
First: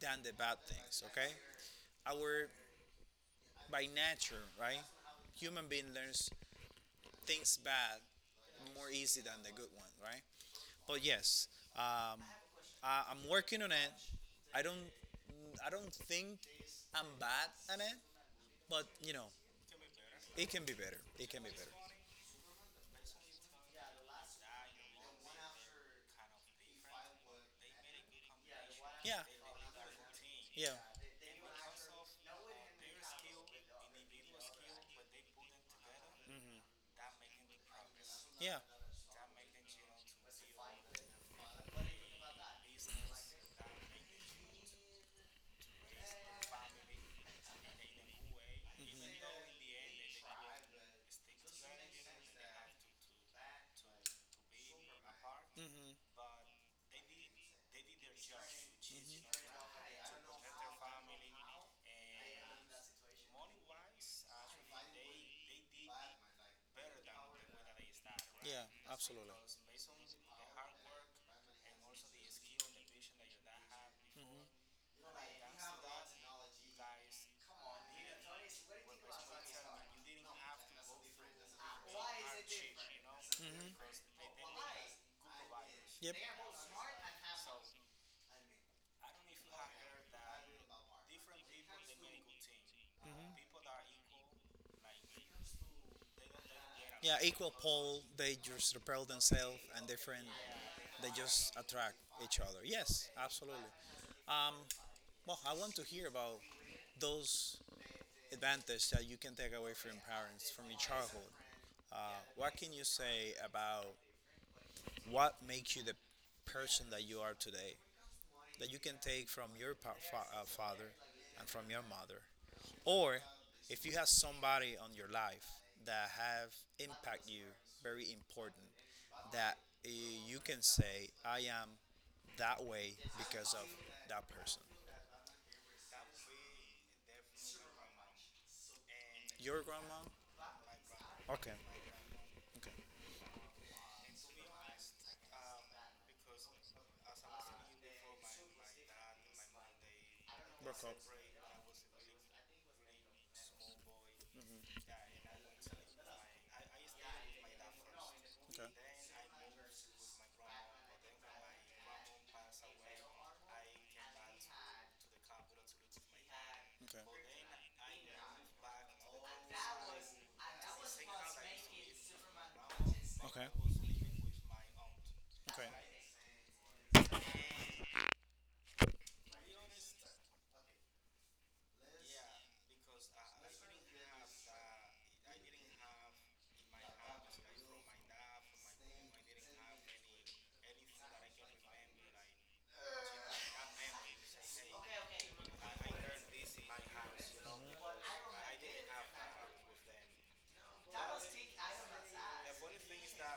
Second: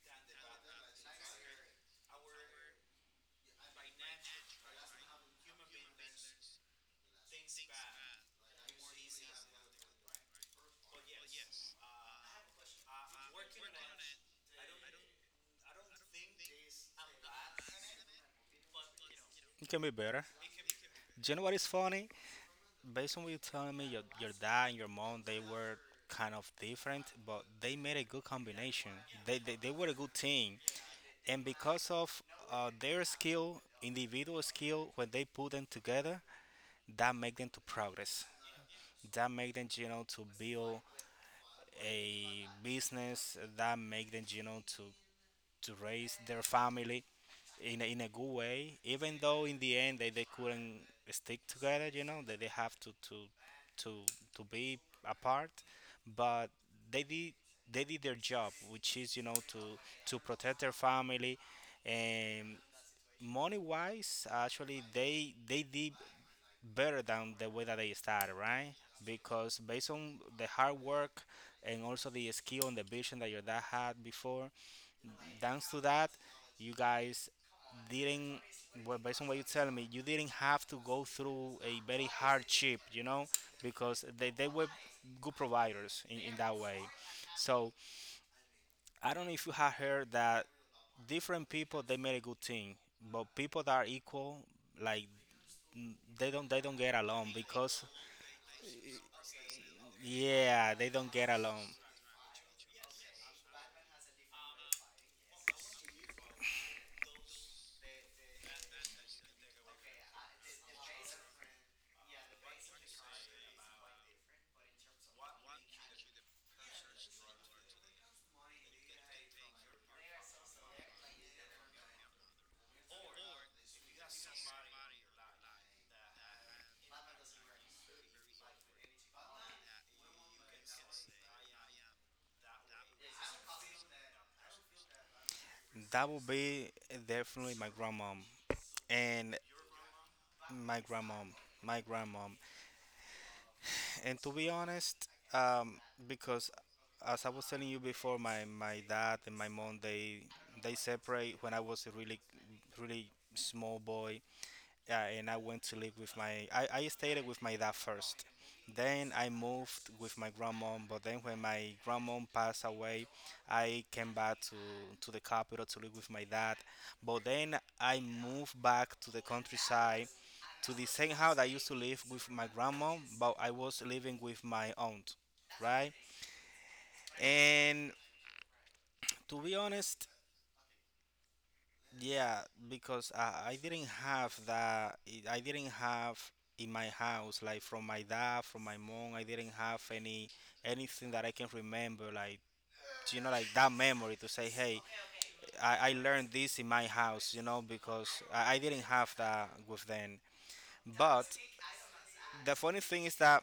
[SPEAKER 1] than the bad things. Okay, our, by nature, right, human being learns things bad more easy than the good one, right? But yes, um, I, I'm working on it. I don't, I don't think I'm bad at it, but you know,
[SPEAKER 2] It can be better.
[SPEAKER 1] it can be better, it
[SPEAKER 2] Do you
[SPEAKER 1] can
[SPEAKER 2] know
[SPEAKER 1] be
[SPEAKER 2] what is
[SPEAKER 1] better.
[SPEAKER 2] funny? Based on what you're telling me, your, your dad and your mom, they were kind of different, but they made a good combination.
[SPEAKER 1] Yeah.
[SPEAKER 2] They, they, they were a good team.
[SPEAKER 1] Yeah.
[SPEAKER 2] And because of uh, their skill individual skill, when they put them together,
[SPEAKER 1] Hmm.
[SPEAKER 2] that make them to progress, that make them, you know, to build a business, that make them, you know, to to raise their family in a, in a good way, even though in the end they, they couldn't stick together, you know, that they have to to to to be apart,
[SPEAKER 1] Hmm.
[SPEAKER 2] but they did, they did their job, which is, you know, to to protect their family, and money wise actually they they did better than the way that they started,
[SPEAKER 1] Yeah,
[SPEAKER 2] right?
[SPEAKER 1] absolutely.
[SPEAKER 2] Because based on the hard work and also the skill and the vision that your dad had
[SPEAKER 1] Mm-hmm.
[SPEAKER 2] before, thanks to that, you guys didn't, well, based on what you tell me, you didn't have to go through a very hardship, you know, because they, they were good providers
[SPEAKER 1] Yep.
[SPEAKER 2] in, in that way. So I don't know if you have heard that different people they make a good team, but people that are equal, like n- they don't they don't get
[SPEAKER 1] Yeah,
[SPEAKER 2] along
[SPEAKER 1] equal
[SPEAKER 2] because
[SPEAKER 1] pole. They just repel themselves, and different.
[SPEAKER 2] yeah, they
[SPEAKER 1] They
[SPEAKER 2] don't get
[SPEAKER 1] just
[SPEAKER 2] along.
[SPEAKER 1] attract each other. Yes, absolutely. Um, well, I want to hear about those advantages that you can take away from your parents, from your childhood. Uh, what can you say about what makes you the person that you are today that you can take from your pa- fa- uh, father and from your mother, or if you have somebody on your life that have impact you very important that uh, you can say, I am that way because of that person.
[SPEAKER 2] That would be definitely my grandmom and
[SPEAKER 1] Your grandma?
[SPEAKER 2] my grandmom,
[SPEAKER 1] Okay.
[SPEAKER 2] my grandmom. And to be honest, um, because as I was telling you before, my my dad and my mom they they separate when I was a really really small boy. Yeah, and I went to live with my. I, I stayed with my dad first.
[SPEAKER 1] Okay.
[SPEAKER 2] Then I moved with my grandmom. But then when my grandmom passed away, I came back to to the capital to live with my dad.
[SPEAKER 1] Okay.
[SPEAKER 2] But then I moved back to the countryside, to the same house I used to live with my grandmom. But I
[SPEAKER 1] Okay.
[SPEAKER 2] was living with my aunt,
[SPEAKER 1] Okay. Okay.
[SPEAKER 2] right? And to be honest, yeah, because I, I didn't have that. I I didn't have in my house, like from my dad, from my mom. I didn't have any anything that I can remember, like you know, like that memory to say, hey, I, I learned this in my house, you know, because I, I didn't have that with them. But the funny thing is that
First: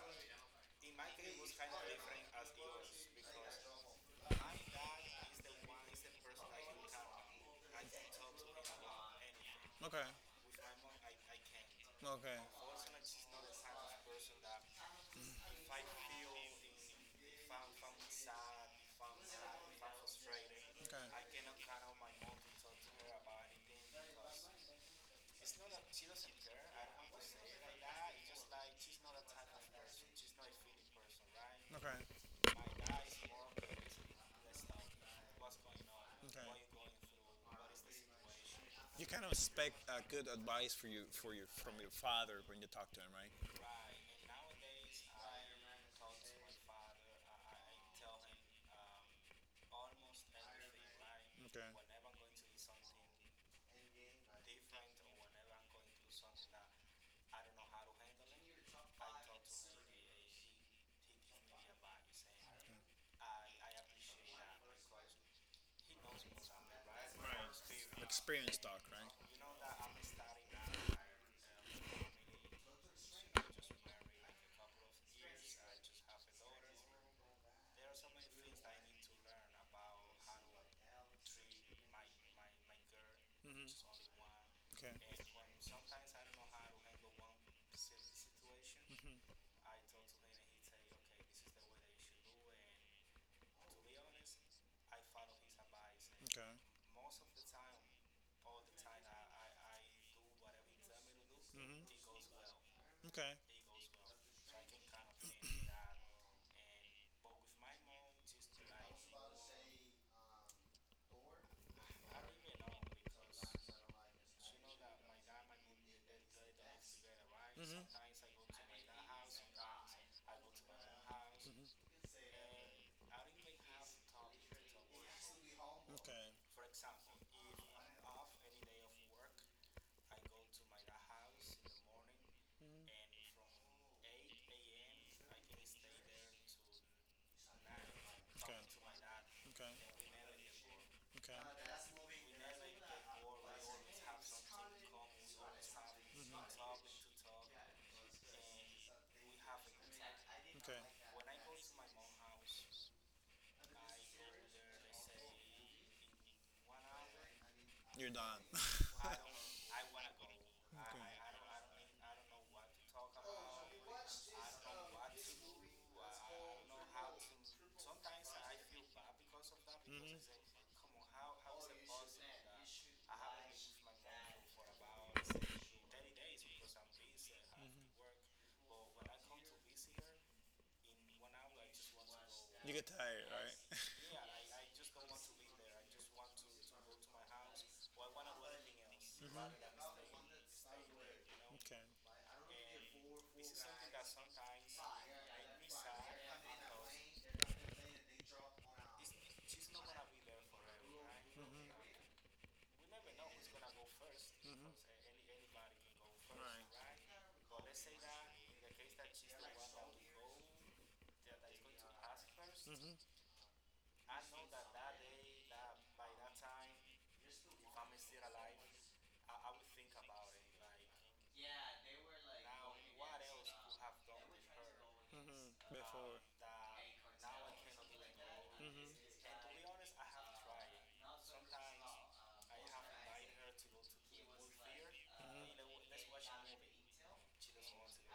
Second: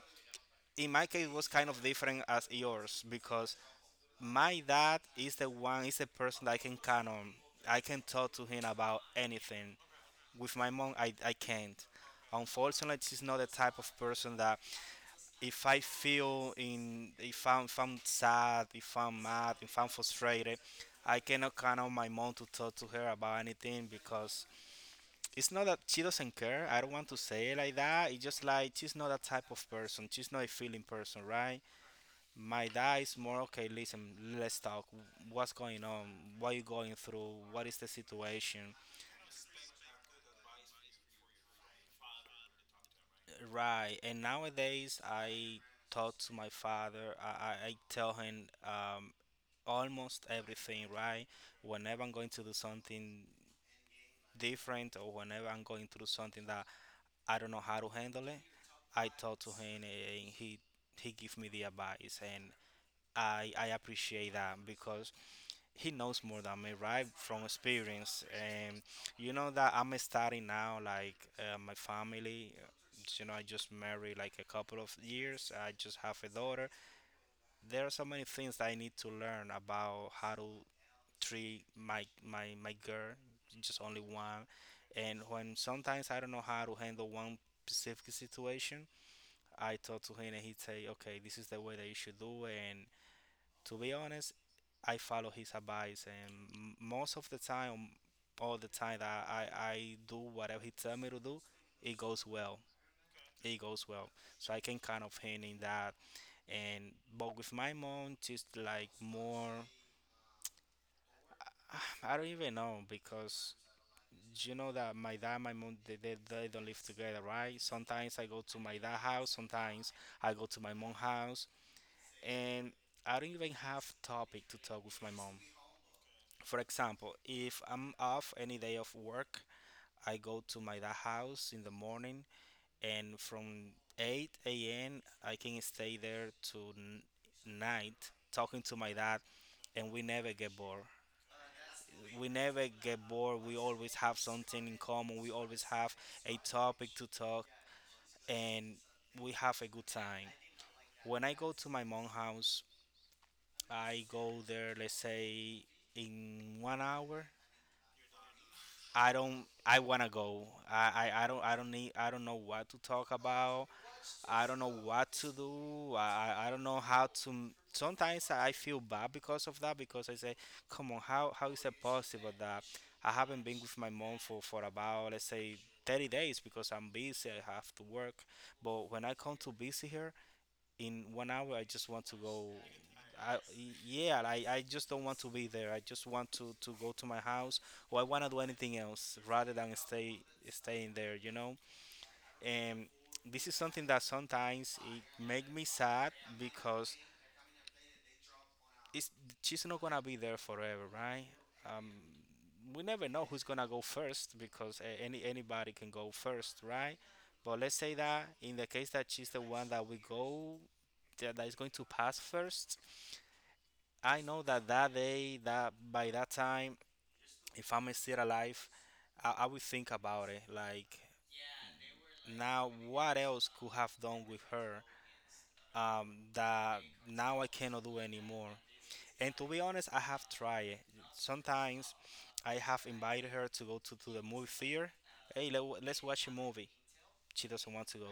[SPEAKER 2] in my case it was kind of different as yours because my dad is the one, is the person that I can count on. I can talk to him about anything. With my mom, I, I can't.
[SPEAKER 1] Okay.
[SPEAKER 2] Unfortunately, she's not the type of person that if I feel in, if I'm, if I'm sad, if I'm mad, if I'm frustrated, I
[SPEAKER 1] Okay.
[SPEAKER 2] cannot count on my mom to talk to her about anything because it's not that she doesn't care. I don't want to say it like that. It's just like she's not that type of person. She's not a feeling person, right?
[SPEAKER 1] Okay.
[SPEAKER 2] My dad is more okay. Listen, let's talk. What's going on? What are you going through? What is the situation?
[SPEAKER 1] You kind of expect uh, good advice for you, for your from your father when you talk to him, right?
[SPEAKER 2] Right, and nowadays I talk to my father. I, I, I tell him um, almost everything. Right,
[SPEAKER 1] Okay.
[SPEAKER 2] whenever I'm going to do something different or whenever I'm going through something that I don't know how to handle it, I talk to him and he he give me the advice, and I I appreciate that because he knows more than me, right? From
[SPEAKER 1] Right.
[SPEAKER 2] experience,
[SPEAKER 1] Experience talk,
[SPEAKER 2] and
[SPEAKER 1] right?
[SPEAKER 2] you know that I'm starting now, like uh, my family. uh, You know, I just married like a couple of years. I just have a daughter. There are so many things that I need to learn about how to treat my my my girl,
[SPEAKER 1] Hmm.
[SPEAKER 2] just only one.
[SPEAKER 1] Okay.
[SPEAKER 2] And when sometimes I don't know how to handle one specific situation,
[SPEAKER 1] Mhm.
[SPEAKER 2] I talk to him and he say, okay, this is the way that you should do it. And to be honest, I follow his advice, and
[SPEAKER 1] Okay.
[SPEAKER 2] m- most of the time, all the time that I, I do whatever he tell me to do, it
[SPEAKER 1] Hmm.
[SPEAKER 2] goes well.
[SPEAKER 1] Okay.
[SPEAKER 2] It goes well. So I can kind of hint in that. And but with my mom, just like more, [sighs] I don't even know because you know that my dad, my mom, they, they, they don't live together, right? Sometimes I go to my dad house, sometimes I go to my mom house, and I don't even have topic to talk with my mom.
[SPEAKER 1] Okay.
[SPEAKER 2] For example, if I'm off any day of work, I go to my dad house in the morning, and from eight a m, I can stay there to n-
[SPEAKER 1] Okay.
[SPEAKER 2] night
[SPEAKER 1] Okay. Okay.
[SPEAKER 2] talking to my
[SPEAKER 1] Okay. [laughs]
[SPEAKER 2] dad, and we never get bored. We never get bored. We always have something in common. We always have a topic to talk, and we have a good time. When I go to my mom's house, I go there, let's say, in one hour I don't. I wanna go. I, I, I don't I don't need I don't know what to talk about. I don't know what to do. I, I I don't know how to. m- Sometimes I feel bad because of that because I say, come on, how how is it possible that I haven't been with my mom for for about let's say thirty days because I'm busy. I have to work. But when I come to visit her, in one hour I just want to go.
[SPEAKER 1] Tired.
[SPEAKER 2] I, yeah, I, I just don't want to be there. I just want to to go to my house or I want to do anything else rather than
[SPEAKER 1] Hmm.
[SPEAKER 2] stay staying there you know And this is something that sometimes it make me sad because it's she's not gonna be there forever, right? Um, we never know who's gonna go first because a-
[SPEAKER 1] Hmm.
[SPEAKER 2] any anybody can go first, right? But let's say that in the case that she's the one that we go that that is going to pass first, I know that that day, that by that time, if I'm still alive, I, I would think about it. Like now, what else could have done with her um, that now I cannot do anymore? And to be honest, I have tried it. Sometimes I have invited her to go to, to the movie theater. Hey, let, let's watch a movie. She doesn't want to go.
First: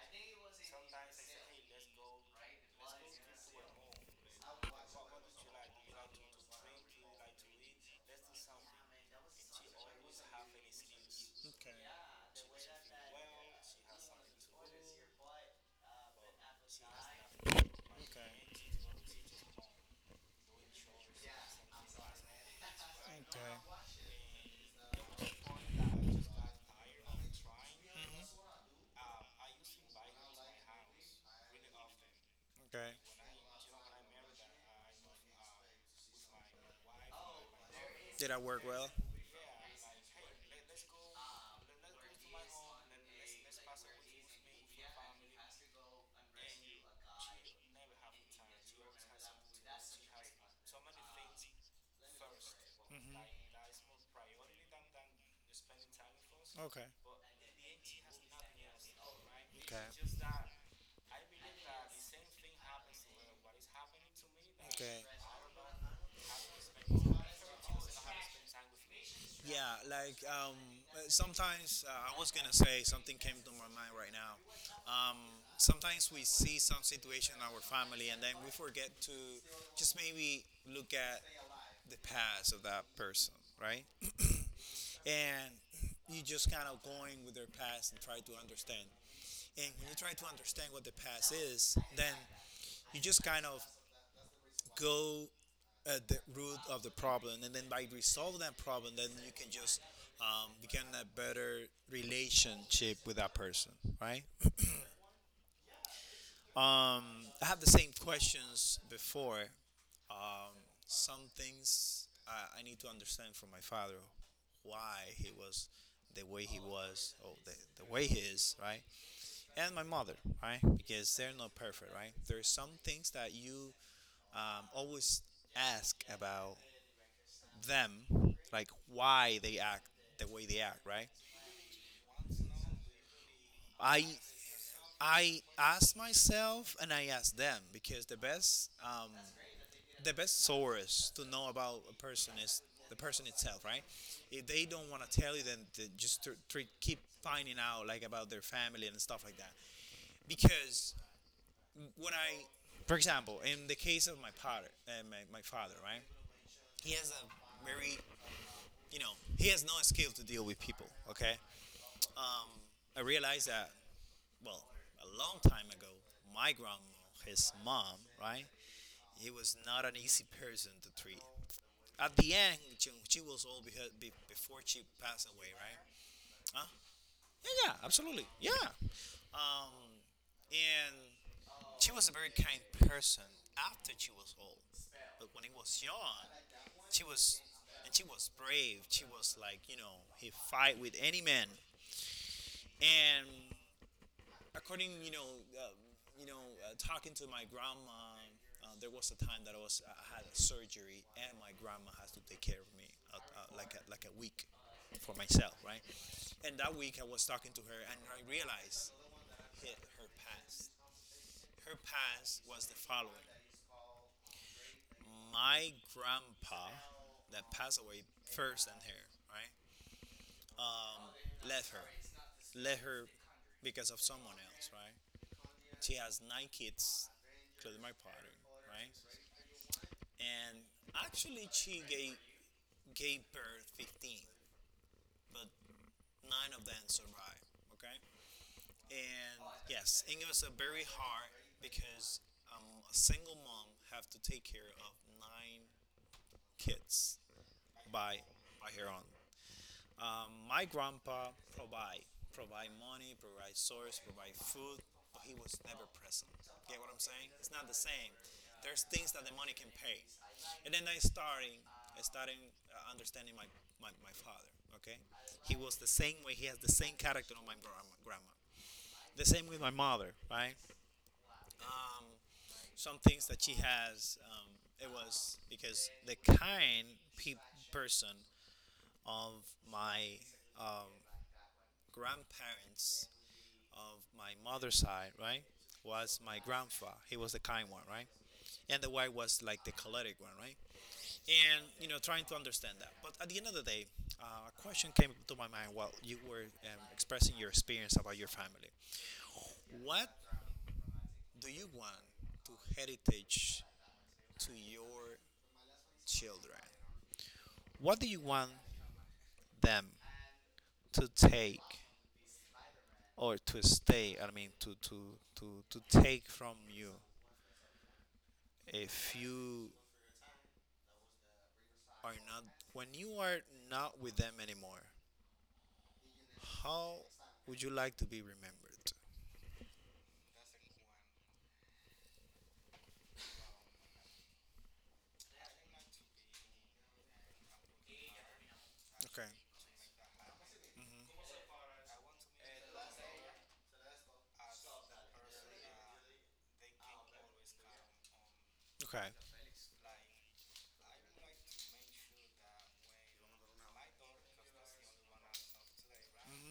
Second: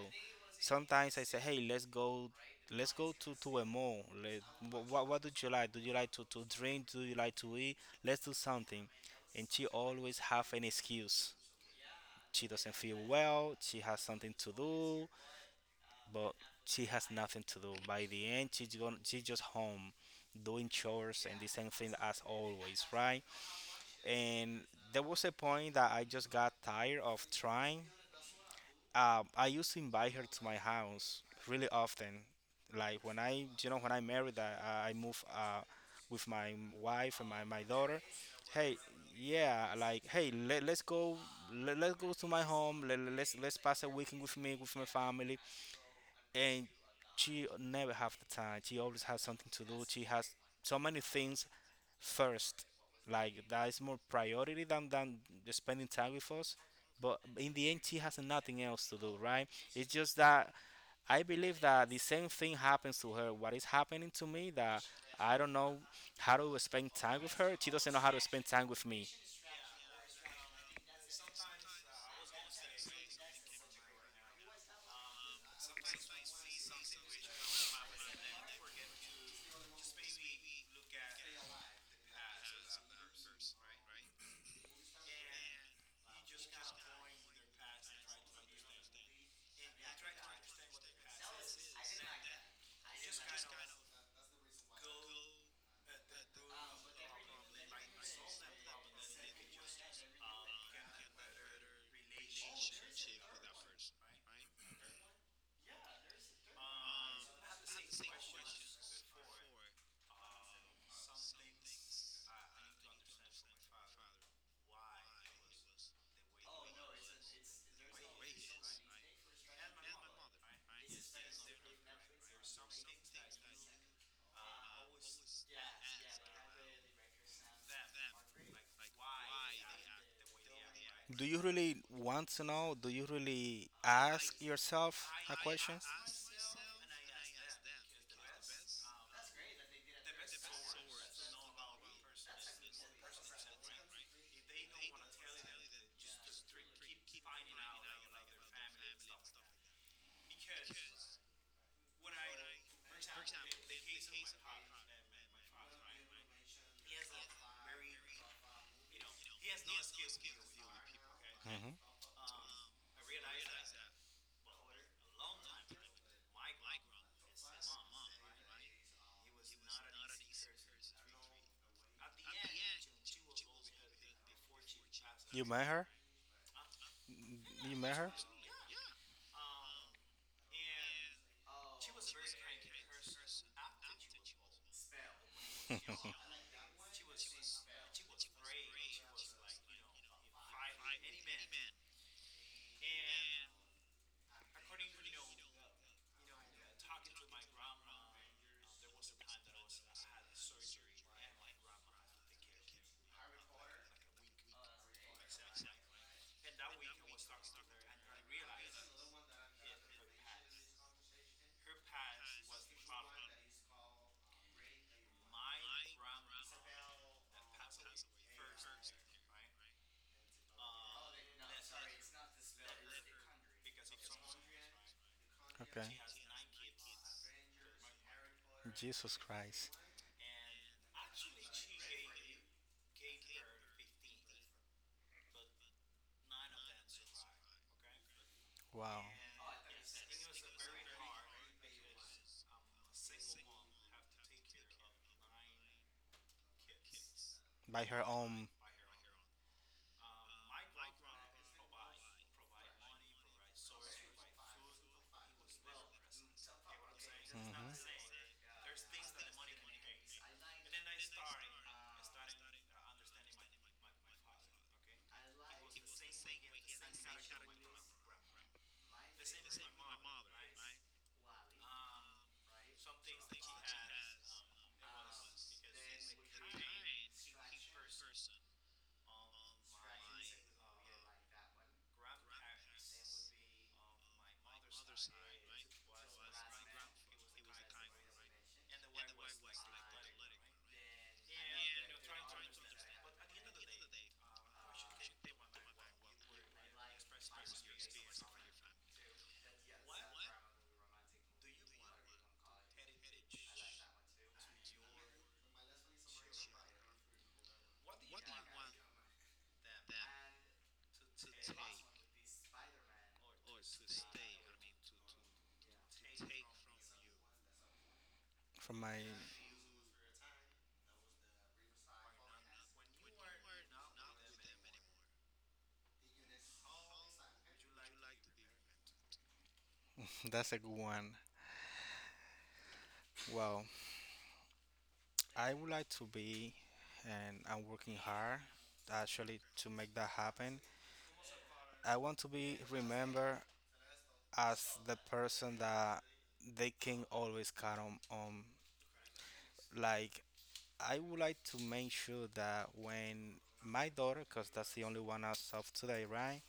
[SPEAKER 2] Sometimes I say, hey, let's go, let's go to, to a mall. Let, what, what do you like? Do you like to, to drink? Do you like to eat? Let's do something. And she always have an excuse.
[SPEAKER 1] Okay.
[SPEAKER 2] She doesn't feel well. She has something to do but she has nothing to do. By the end, she's gone, she's just home doing chores and the same thing as always, right? And there was a point that I just got tired of trying.
[SPEAKER 1] Hmm.
[SPEAKER 2] Um, I used to invite her to my house really often.
[SPEAKER 1] Okay.
[SPEAKER 2] Like when I, you know, when I married, I, I moved uh, with my wife and my, my daughter.
[SPEAKER 1] That work
[SPEAKER 2] Hey,
[SPEAKER 1] well.
[SPEAKER 2] yeah, like hey, let, let's go, let, let's go to my home. Let, let's let's pass a weekend with me with my family and she never have the time. She always has something to do. She has so many things first. Like that is
[SPEAKER 1] Hmm.
[SPEAKER 2] more priority than than spending time with us.
[SPEAKER 1] Okay.
[SPEAKER 2] But in the end, she has nothing else to do, right? It's just that I believe that the same thing happens to her. What is happening to me that
[SPEAKER 1] Okay.
[SPEAKER 2] I don't know how to spend time with her. She doesn't know how to spend time with me.
[SPEAKER 1] Yeah, like, um, uh, sometimes uh, I was gonna say something came to my mind right now. Um, Sometimes we see some situation in our family and then we forget to just maybe look at the past of that person, right? And you just kind of going with their past and try to understand. And when you try to understand what the past is, then you just kind of go at the root of the problem, and then by resolving that problem, then you can just um, begin a better relationship with that person, right? I have the same questions before. Um, some things I, I need to understand from my father why he was the way he was, or the, the way he is, right? And my mother, right? Because they're not perfect, right? There are some things that you um, always ask about them, like why they act the way they act, right?
[SPEAKER 2] Do you really want to know? Do you really
[SPEAKER 1] I
[SPEAKER 2] ask yourself a
[SPEAKER 1] I
[SPEAKER 2] question?
[SPEAKER 1] ask myself and I ask them because the best um, the best source to know about a person is the person itself, right? If they don't want to tell you, then to just to, to keep finding out like about their family and stuff like that. Because when I, for example, in the case of my father, uh, my, my father, right? He has a very you know he has no skill to deal with people. Okay, um, I realized that well, a long time ago, my grandma, his mom, right? He was not an easy person to treat. At the end, she was old before she passed
[SPEAKER 2] You
[SPEAKER 1] away,
[SPEAKER 2] met
[SPEAKER 1] right?
[SPEAKER 2] her?
[SPEAKER 1] Huh? Yeah, yeah,
[SPEAKER 2] You met her?
[SPEAKER 1] absolutely. Yeah. Um, and she was a very kind person after she was old. But when he was young,
[SPEAKER 2] [laughs]
[SPEAKER 1] she was, and she was brave. She was like, you know, he fight with any man. And according you know uh, you know uh, talking to my grandma uh, there was a time that I was I had a surgery and my grandma has to take care of me uh, uh, like a, like a week for myself, right? And that week I was talking to her and I realized her past. Her past was the following: my grandpa, that passed away first here, right? um, Let her, because of someone else, right?
[SPEAKER 2] Okay.
[SPEAKER 1] She has nine kids, including my partner, right?
[SPEAKER 2] Jesus Christ.
[SPEAKER 1] And actually she gave gave birth fifteen, but nine of them survived. Okay.
[SPEAKER 2] Wow.
[SPEAKER 1] And yes, and it was a very hard because um, a single mom have to take care of nine kids
[SPEAKER 2] By her
[SPEAKER 1] by
[SPEAKER 2] own, Mhm.
[SPEAKER 1] by her own. Um, my grandpa provide provide money, provide source, provide food, but he was never present. Get what I'm saying? It's not the same. There's things that the money can pay, and then I starting I starting uh, understanding my, my my father. Okay, he was the same way. He has the same character of my grandma. grandma. The same with my mother, right? Um, some things that she has, um, it was because the kind pe- person of my um, grandparents of my mother's side, right, was my grandpa. He was the kind one, right? And the wife was like the choleric one, right? And, you know, trying to understand that. But at the end of the day, uh, a question came to my mind while you were um, expressing your experience about your family. What do you want to heritage to your children? What do you want them to take or to stay? I mean, to to to to take from you
[SPEAKER 2] From my.
[SPEAKER 1] if you
[SPEAKER 2] [laughs]
[SPEAKER 1] are not, when you are not with them anymore, how would you like to be remembered?
[SPEAKER 2] That's a good one. Well, I would like to be, and I'm working hard
[SPEAKER 1] Okay.
[SPEAKER 2] actually to make that happen. I want to be remembered as the person that they can always count on, on.
[SPEAKER 1] Okay.
[SPEAKER 2] Like, I would like to make sure that when my daughter, because that's the only one as of today, right?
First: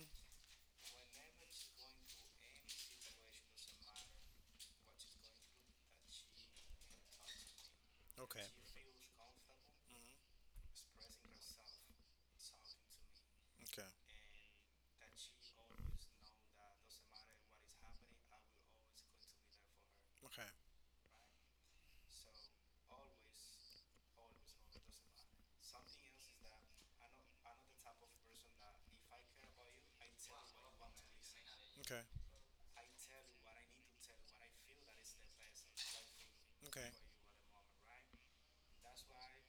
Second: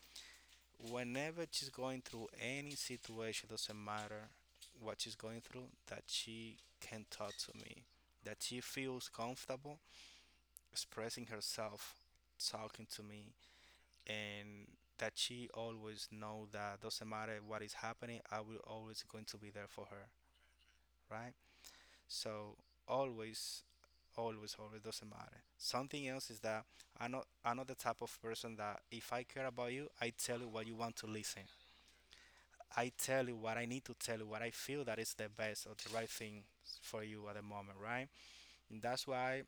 [SPEAKER 2] Whenever she's going through any situation, doesn't matter what she's going through, that she can talk to me, that
[SPEAKER 1] Okay.
[SPEAKER 2] she feels comfortable
[SPEAKER 1] Mhm.
[SPEAKER 2] expressing herself, talking to me,
[SPEAKER 1] Okay.
[SPEAKER 2] and that she always know that doesn't matter what is happening, I will always going to be there for her,
[SPEAKER 1] Okay.
[SPEAKER 2] right? So always, always, always doesn't matter. Something else is that I'm not I'm not the type of person that if I care about you, I tell you what you want to listen.
[SPEAKER 1] Okay. Okay.
[SPEAKER 2] I tell you what I need to tell you, what I feel that is the best or the right thing for you at the moment, right? And that's why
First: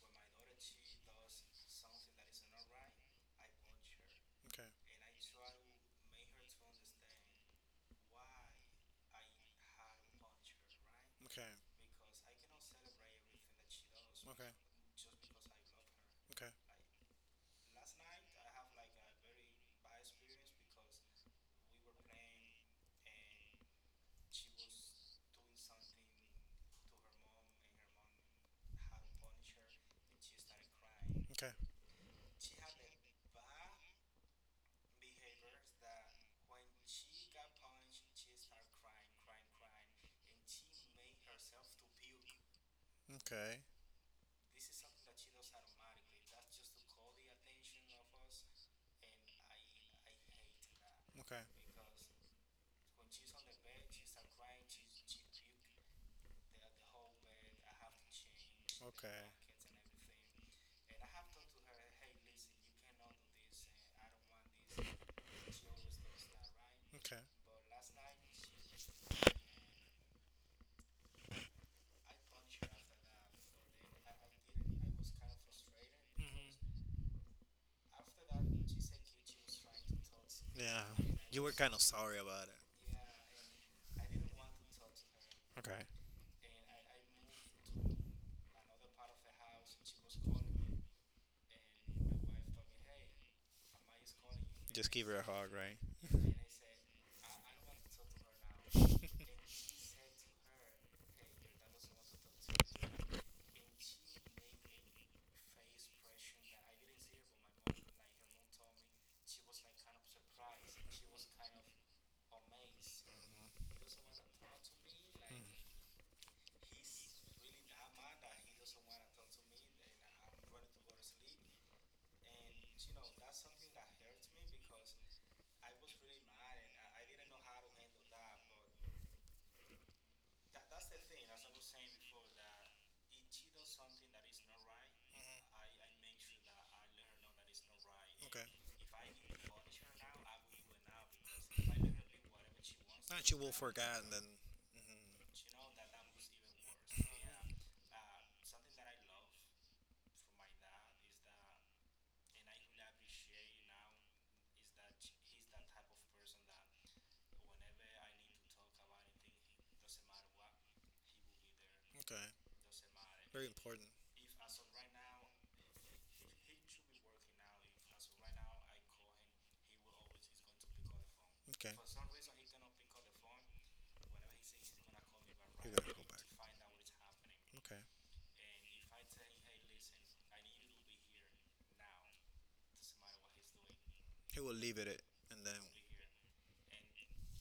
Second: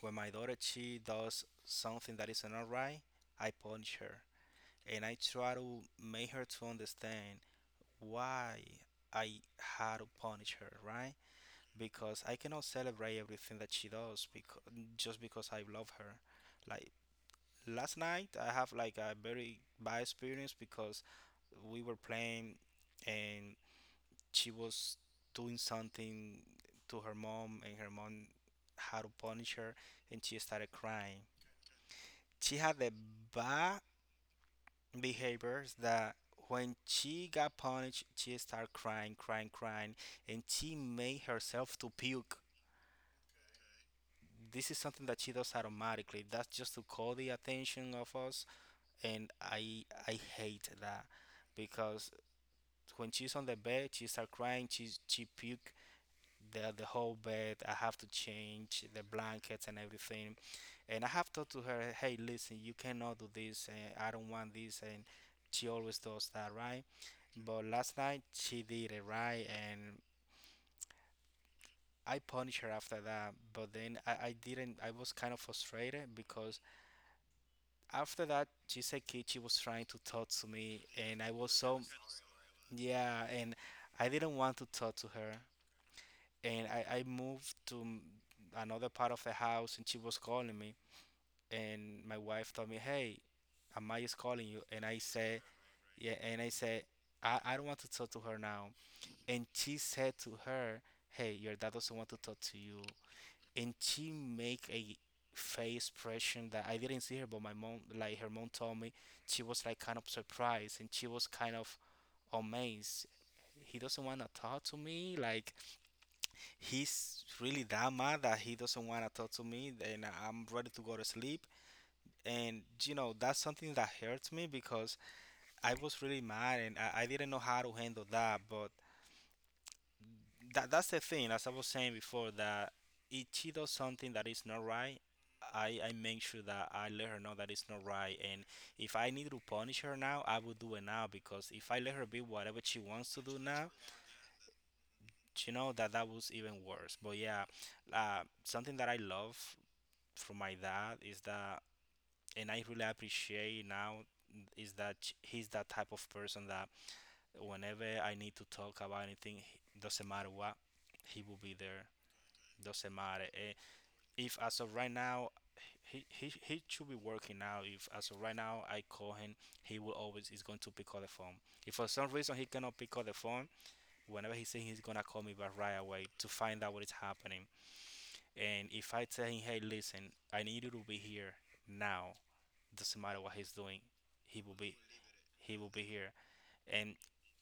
[SPEAKER 2] when my daughter she does something that is not right, I punish her
[SPEAKER 1] Okay.
[SPEAKER 2] and I try to make her to understand why I had to punish her, right?
[SPEAKER 1] Okay. Okay.
[SPEAKER 2] Because I cannot celebrate everything that she does because just because I love her. Like last night, I have like a very bad experience because we were playing and she was doing something to her mom and her mom had to punish her and she started crying. She had the bad behaviors that when she got punished, she started crying, crying, crying, and she made herself to puke.
[SPEAKER 1] Okay.
[SPEAKER 2] This is something that she does automatically. That's just to call the attention of us, and I I hate that
[SPEAKER 1] Okay. Okay.
[SPEAKER 2] because when she's on the bed, she start crying. She she puke the the whole bed. I have to change the blankets and everything, and I have talked to her. Hey, listen, you cannot do this. And I don't want this. And she always does that, right?
[SPEAKER 1] Okay.
[SPEAKER 2] But last night she did it right, and I punished her after that, but then I, I didn't. I was kind of frustrated
[SPEAKER 1] Mhm.
[SPEAKER 2] because after that Jisekichi was trying to talk to
[SPEAKER 1] Yeah.
[SPEAKER 2] me and I was
[SPEAKER 1] Kind of
[SPEAKER 2] so
[SPEAKER 1] sorry about it.
[SPEAKER 2] yeah, and I didn't want to talk to her,
[SPEAKER 1] Okay.
[SPEAKER 2] and I, I moved to another part of the house and she was calling me, and my wife told me, hey, Amaya is calling you, and
[SPEAKER 1] Just
[SPEAKER 2] I
[SPEAKER 1] give her a
[SPEAKER 2] said
[SPEAKER 1] hug, right?
[SPEAKER 2] yeah, and I said I, I don't want to talk to her now. And she said to her, hey, your dad doesn't want to talk to you. And she make a face expression that I didn't see her, but my mom, like her mom told me, she was like kind of surprised and she was kind of amazed. He doesn't want to talk to me. Like he's really that mad that he doesn't want to talk to me, and I'm ready to go to sleep. And you know that's something that hurts me because I was really mad and I, I didn't know how to handle that. But that that's the thing. As I was saying before, that if she does something that is not right,
[SPEAKER 1] Mhm.
[SPEAKER 2] I I make sure that I let her know that it's not right. And
[SPEAKER 1] Okay.
[SPEAKER 2] if I need to punish her now, I would do it now because if I let her be whatever she wants to do now,
[SPEAKER 1] Then. Mhm.
[SPEAKER 2] you know that that was even worse. But yeah, uh, something that I love from my dad is that, and I really appreciate now is that ch- he's that type of person that whenever I need to talk about anything, he- doesn't matter what, he will be there.
[SPEAKER 1] Okay.
[SPEAKER 2] Doesn't matter.
[SPEAKER 1] Very
[SPEAKER 2] Eh,
[SPEAKER 1] important.
[SPEAKER 2] If as of right now, he, he he should be working now. If as of right now I call him, he will always is going to pick up the phone.
[SPEAKER 1] Okay.
[SPEAKER 2] If for some reason he cannot pick up the phone, whenever he says he's gonna call me back right away to find out what is happening.
[SPEAKER 1] Okay.
[SPEAKER 2] And if I tell him, hey, listen, I need you to be here now. Doesn't matter what he's doing,
[SPEAKER 1] He
[SPEAKER 2] he will
[SPEAKER 1] will
[SPEAKER 2] be
[SPEAKER 1] leave it, at- and
[SPEAKER 2] he
[SPEAKER 1] then.
[SPEAKER 2] will be here. And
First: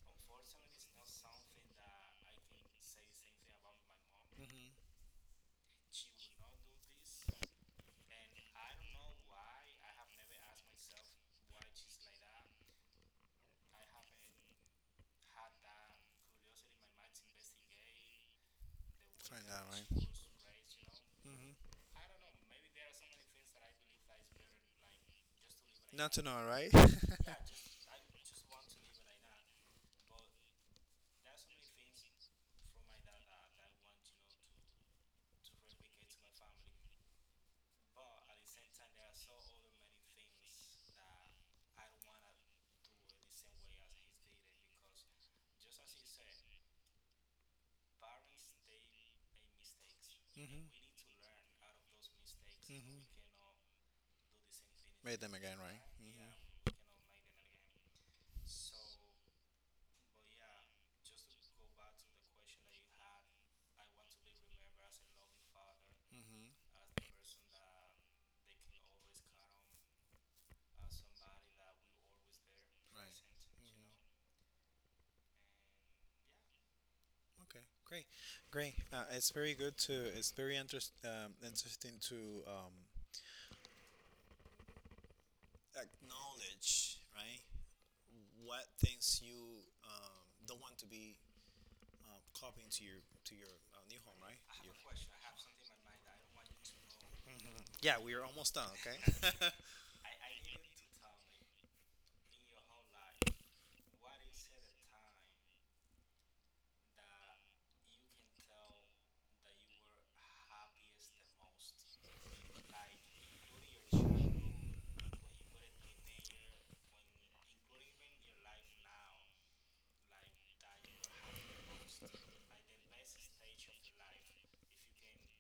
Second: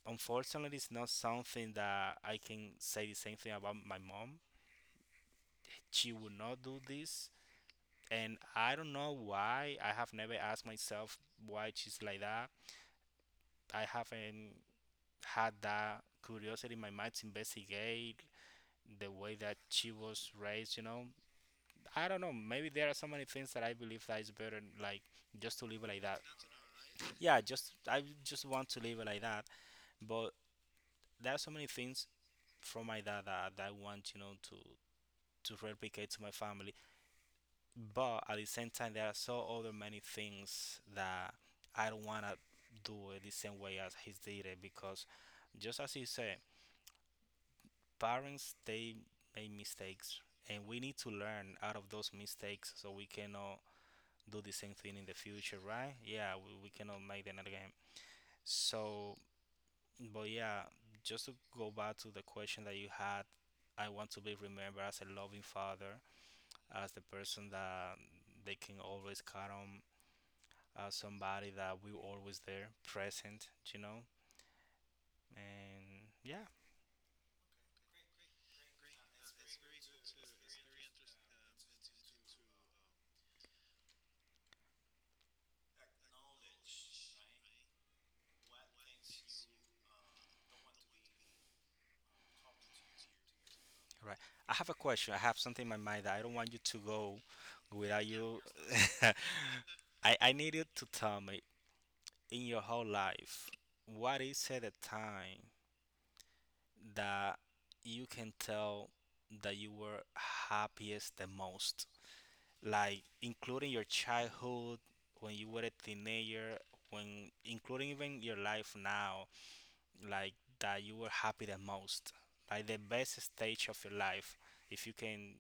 [SPEAKER 2] unfortunately, it's not something that I can say the same thing about my mom.
[SPEAKER 1] Mm-hmm.
[SPEAKER 2] She will not do this and I don't know why. I have never asked myself why she's like that. I haven't had that curiosity in my mind to investigate the way that she was raised, you know.
[SPEAKER 1] Mm-hmm.
[SPEAKER 2] I don't know. Maybe there are so many things that I believe that is better, like just to live like
[SPEAKER 1] Not
[SPEAKER 2] that.
[SPEAKER 1] to know, right? [laughs] Mm-hmm.
[SPEAKER 2] Yeah, just I just want to live like that. But there are so many things from my dad that, that I want, you know, to to replicate to my family. But at the same time there are so other many things that I don't wanna do it the same way as he did it because just as you said, parents they make mistakes and we need to learn out of those mistakes so we cannot do the same thing in the
[SPEAKER 1] Hit them again.
[SPEAKER 2] future, right? Yeah, we, we cannot make them again. So but yeah, just to go back to the question that you had, I want to be remembered as a loving father,
[SPEAKER 1] Mm-hmm.
[SPEAKER 2] as the person that they can always count on, uh, somebody that we always there, present, you know. And yeah,
[SPEAKER 1] Okay, great, great. Uh, it's very good to. It's very interest, um, interesting to um, acknowledge, right? What things you um, don't want to be uh, copying to your to your uh, new home,
[SPEAKER 2] right.
[SPEAKER 1] right?
[SPEAKER 2] I have a question. I have something in my mind that I don't want you to go
[SPEAKER 1] Hmm. Yeah,
[SPEAKER 2] without
[SPEAKER 1] we are
[SPEAKER 2] you.
[SPEAKER 1] almost done.
[SPEAKER 2] [laughs] I I need you to tell me in your whole life, what is at a time that you can tell that you were happiest the most? Like including your childhood, when you were a teenager, when including even your life now, like that you were happy the most, like the best stage of your life, if you can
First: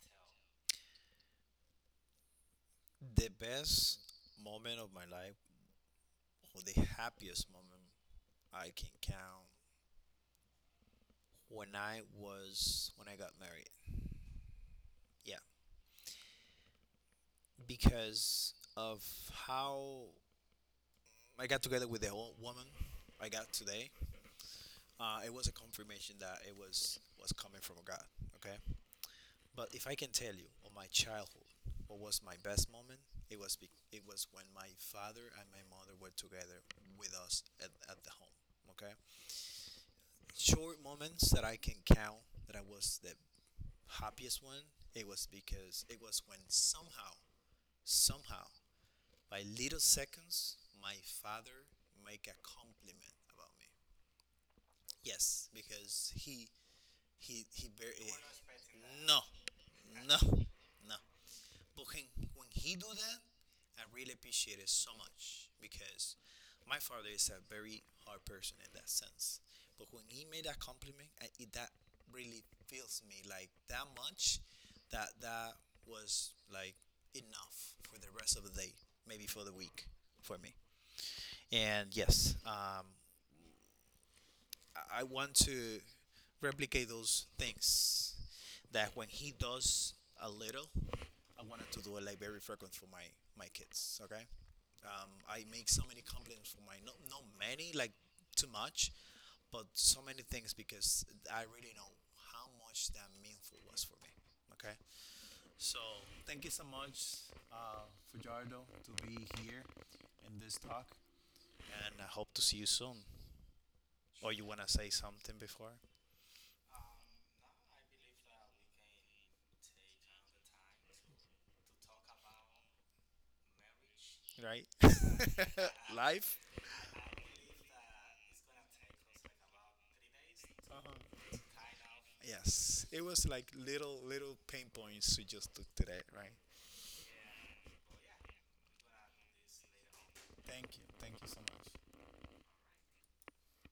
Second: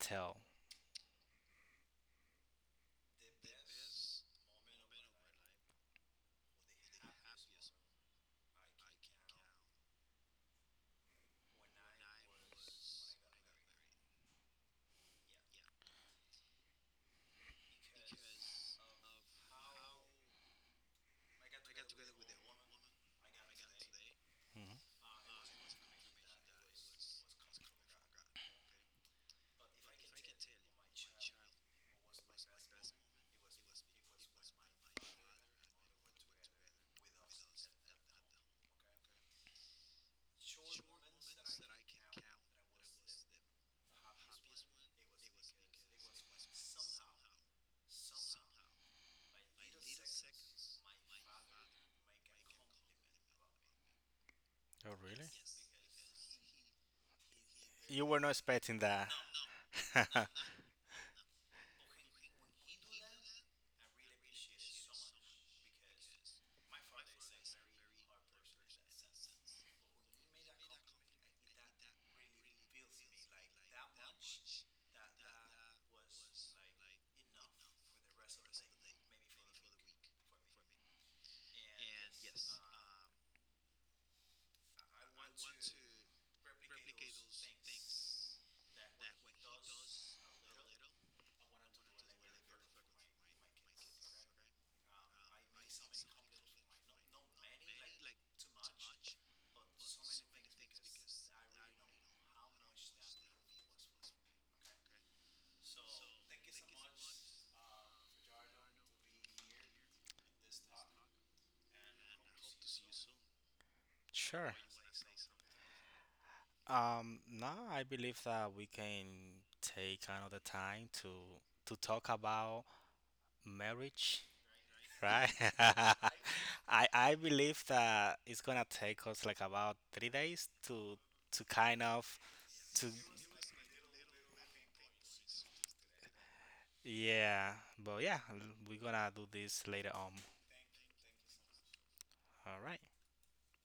[SPEAKER 2] tell.
[SPEAKER 1] [laughs] The best moment of my life, or the happiest moment I can count, when I was when I got married. Yeah, because of how I got together with the old woman I got today.
[SPEAKER 2] Mhm.
[SPEAKER 1] Uh, it was a confirmation that it was was coming from God. Okay, but if I can tell you on my childhood, what was my best moment? It was be- it was when my father and my mother were together with us at, at the home. Okay, short moments that I can count that I was the happiest one. It was because it was when somehow, somehow, by little seconds, my father make a compliment about me.
[SPEAKER 2] Oh, really?
[SPEAKER 1] Yes, because he he he bar- You
[SPEAKER 2] You
[SPEAKER 1] weren't
[SPEAKER 2] were not
[SPEAKER 1] eh,
[SPEAKER 2] expecting
[SPEAKER 1] expecting that.
[SPEAKER 2] that.
[SPEAKER 1] No, no,
[SPEAKER 2] [laughs]
[SPEAKER 1] no. But when, when he do that, I really appreciate it so much because my father is a very hard person in that sense. But when he made that compliment, I, it, that really feels me like that much. That that was like enough for the rest of the day, maybe for the week for me. And yes, um, I- I want to replicate those things. That when he does a little, I wanted to do it like very frequent for my my kids. Okay, um, I make so many compliments for my not not many like too much, but so many things because I really know how much that meaningful was for me. Okay, so thank you so much, uh, Fajardo, to be here in this talk, and I hope to see you soon. Or you
[SPEAKER 2] Sure.
[SPEAKER 1] wanna say something before?
[SPEAKER 2] Um, no, I believe that we can take another time to to talk about marriage,
[SPEAKER 1] Right?
[SPEAKER 2] right?
[SPEAKER 1] [laughs]
[SPEAKER 2] [laughs]
[SPEAKER 1] Life.
[SPEAKER 2] I I believe that it's gonna take us like about three days
[SPEAKER 1] Uh
[SPEAKER 2] to
[SPEAKER 1] huh.
[SPEAKER 2] to kind of to.
[SPEAKER 1] Yes, it was like little little pain points we just took today, right?
[SPEAKER 2] Yeah, but yeah, l- we're gonna do this later on.
[SPEAKER 1] Thank you, thank you so much.
[SPEAKER 2] All right.